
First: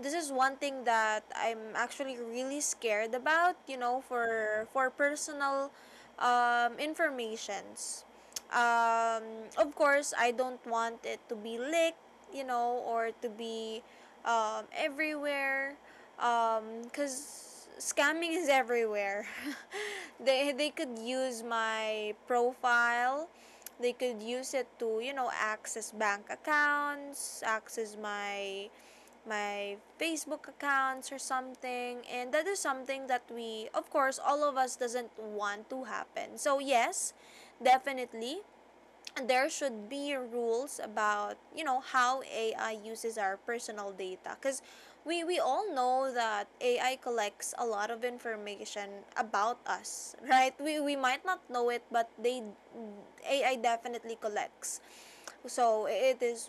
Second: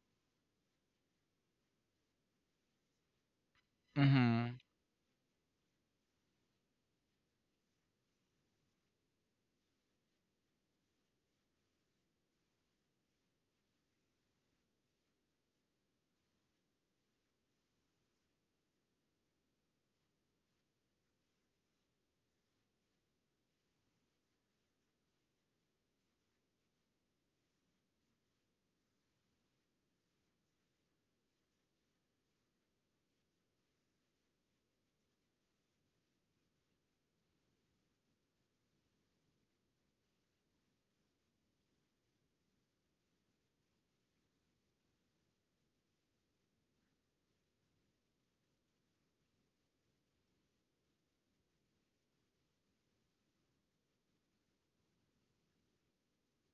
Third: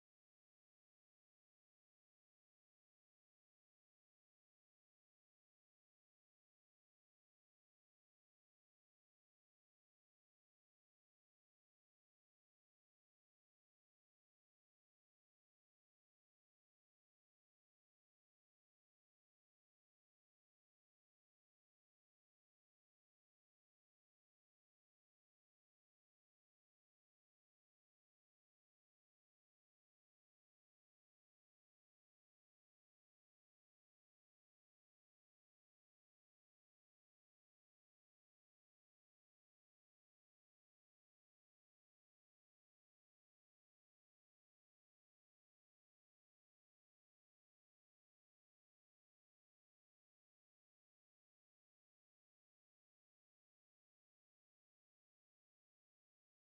this is one thing that I'm actually really scared about, you know, Mm-hmm. For personal informations. Um, of course, I don't want it to be leaked, you know, or to be everywhere, because scamming is everywhere. They could use my profile, they could use it to you know access bank accounts, access my my Facebook accounts or something, and that is something that we of course all of us doesn't want to happen. So yes, definitely there should be rules about you know how AI uses our personal data, because we all know that AI collects a lot of information about us, right? We might not know it, but they AI definitely collects. So it is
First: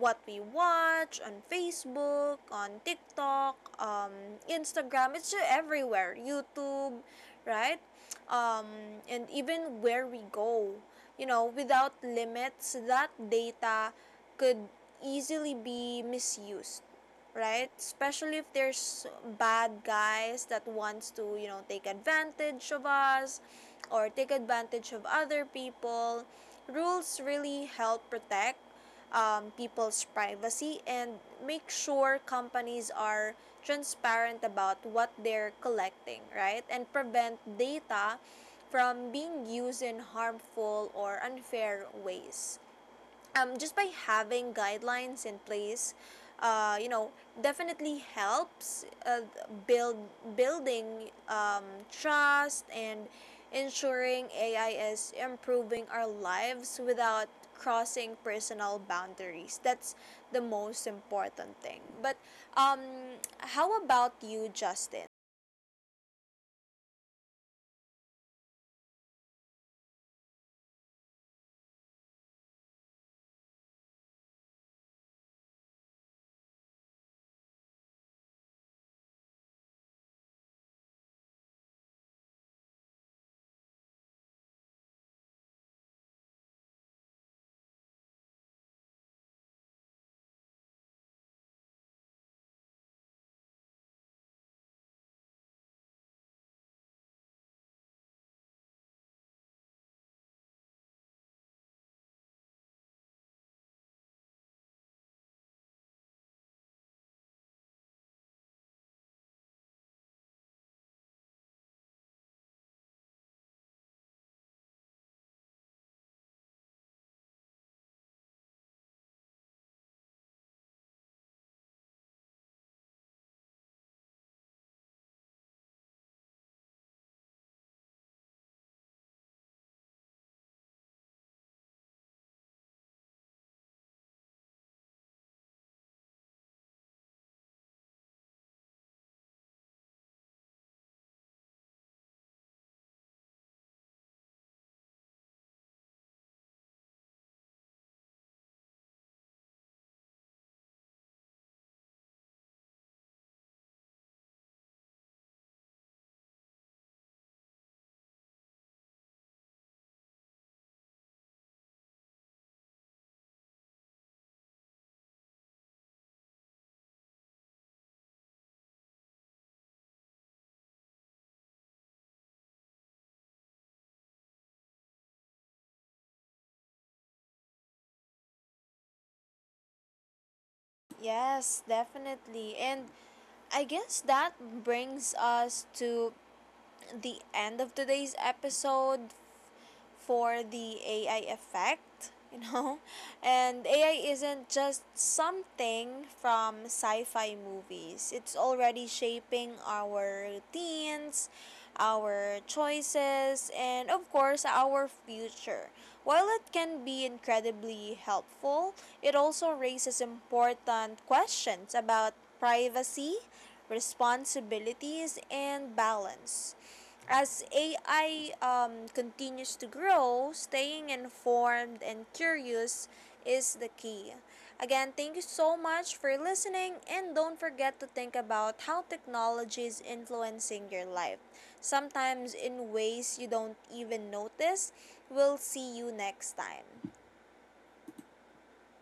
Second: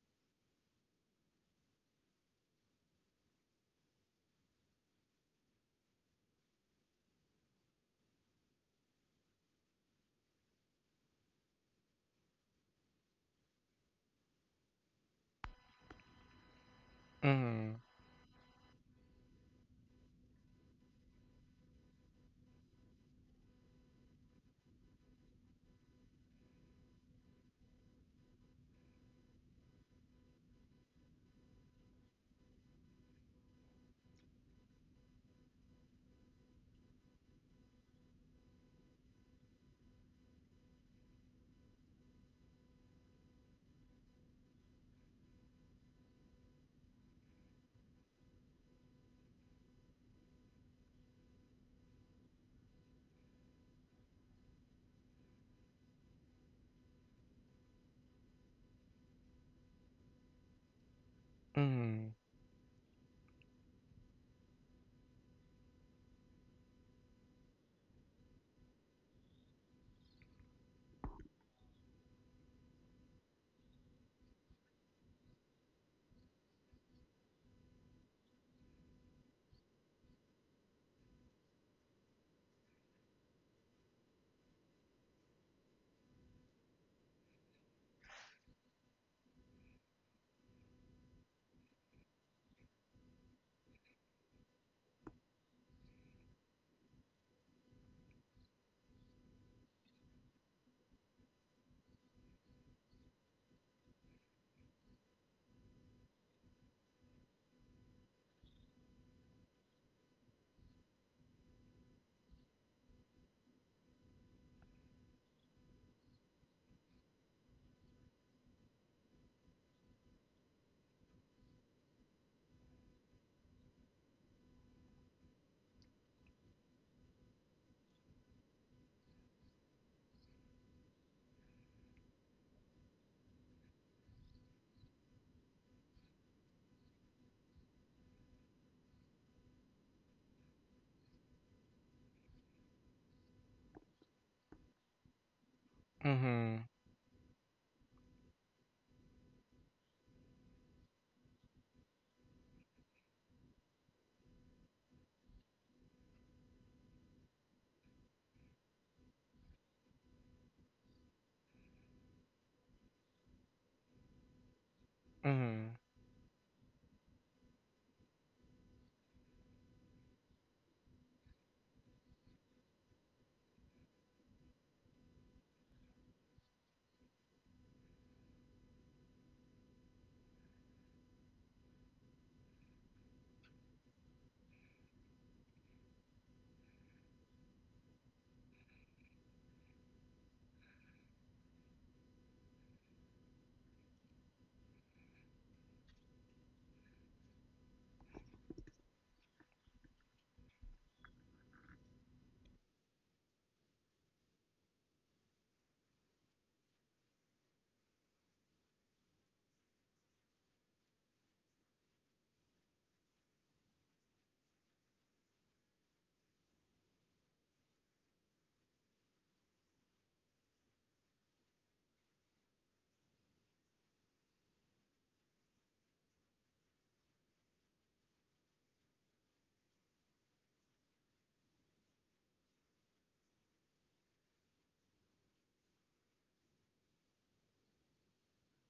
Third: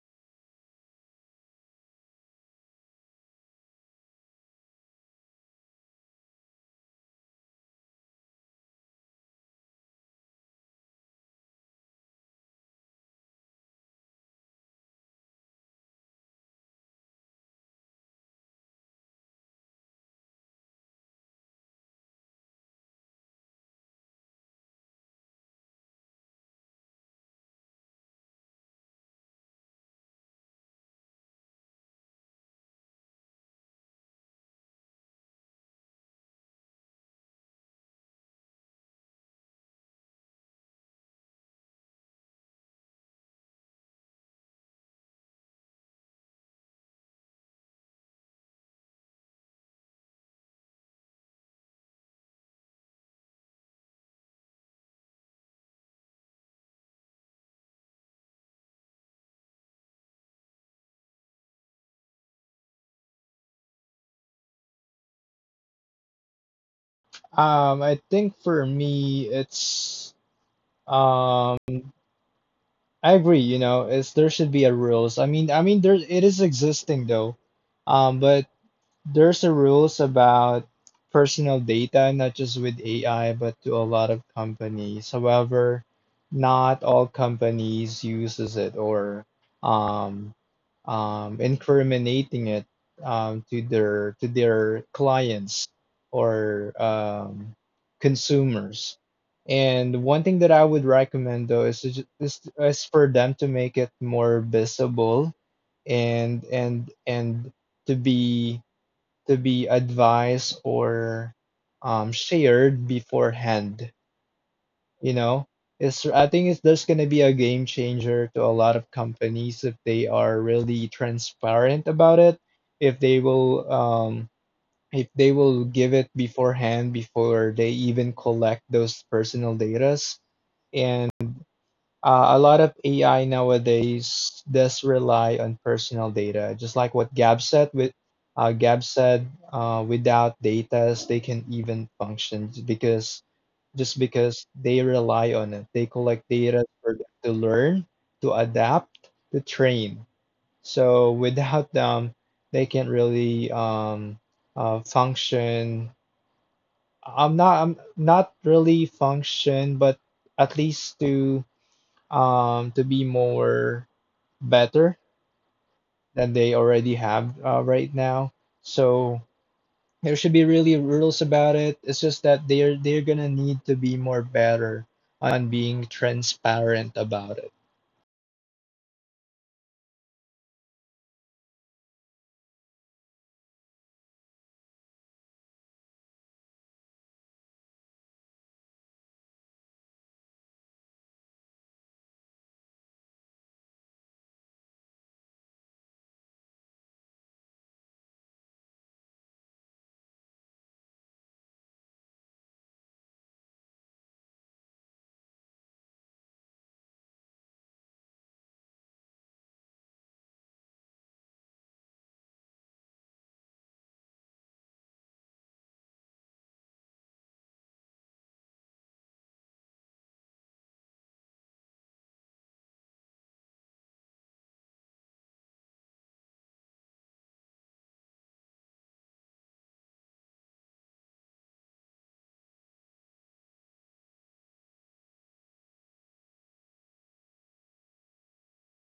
what we watch on Facebook, on TikTok, Instagram. It's just everywhere. YouTube, right? Um, and even where we go, you know, without limits, that data could easily be misused, right? Mm-hmm. Especially if there's bad guys that wants to, you know, take advantage of us or take advantage of other people. Rules really help protect people's privacy, and make sure companies are transparent about what they're collecting, right? And prevent data from being used in harmful or unfair ways. Just by having guidelines in place, you know, definitely helps build building trust and ensuring AI is improving our lives without crossing personal boundaries. That's the most important thing. Mm-hmm. But um, how about you, Justin? I think for me, it's um, I agree. You know, it's there should be a rules. I mean, there it is existing though, but there's a rules about personal data, not just with AI, but to a lot of companies. However, not all companies uses it or um, incriminating it to their clients or consumers. And one thing that I would recommend though is, is for them to make it more visible and to be to be advised or shared beforehand. You know, it's I think it's there's gonna be a game changer to a lot of companies if they are really transparent about it. If they will um, if they will give it beforehand before they even collect those personal datas, and a lot of AI nowadays does rely on personal data, just like what Gab said. With Gab said, without data, they can even because just because they rely on it, they collect data Mm-hmm. for them to learn, to adapt, to train. So without them, they can't really function. I'm not. I'm not really function, but at least to be more better Mm-hmm. than they already have right now. So there should be really rules about it. It's just that they're gonna need to be more better on being transparent about it. Yes, definitely. And I guess that brings us to the end of today's episode for the AI effect, you know. And AI isn't just something from sci-fi movies. It's already shaping our routines, our choices, and of course our future. While it can be incredibly helpful, it also raises important questions about privacy, responsibilities, and balance. As AI continues to grow, staying informed and curious is the key. Again, thank you so much for listening, and don't forget to think about how technology is influencing your life. Sometimes in ways you don't even notice. We'll see you next time.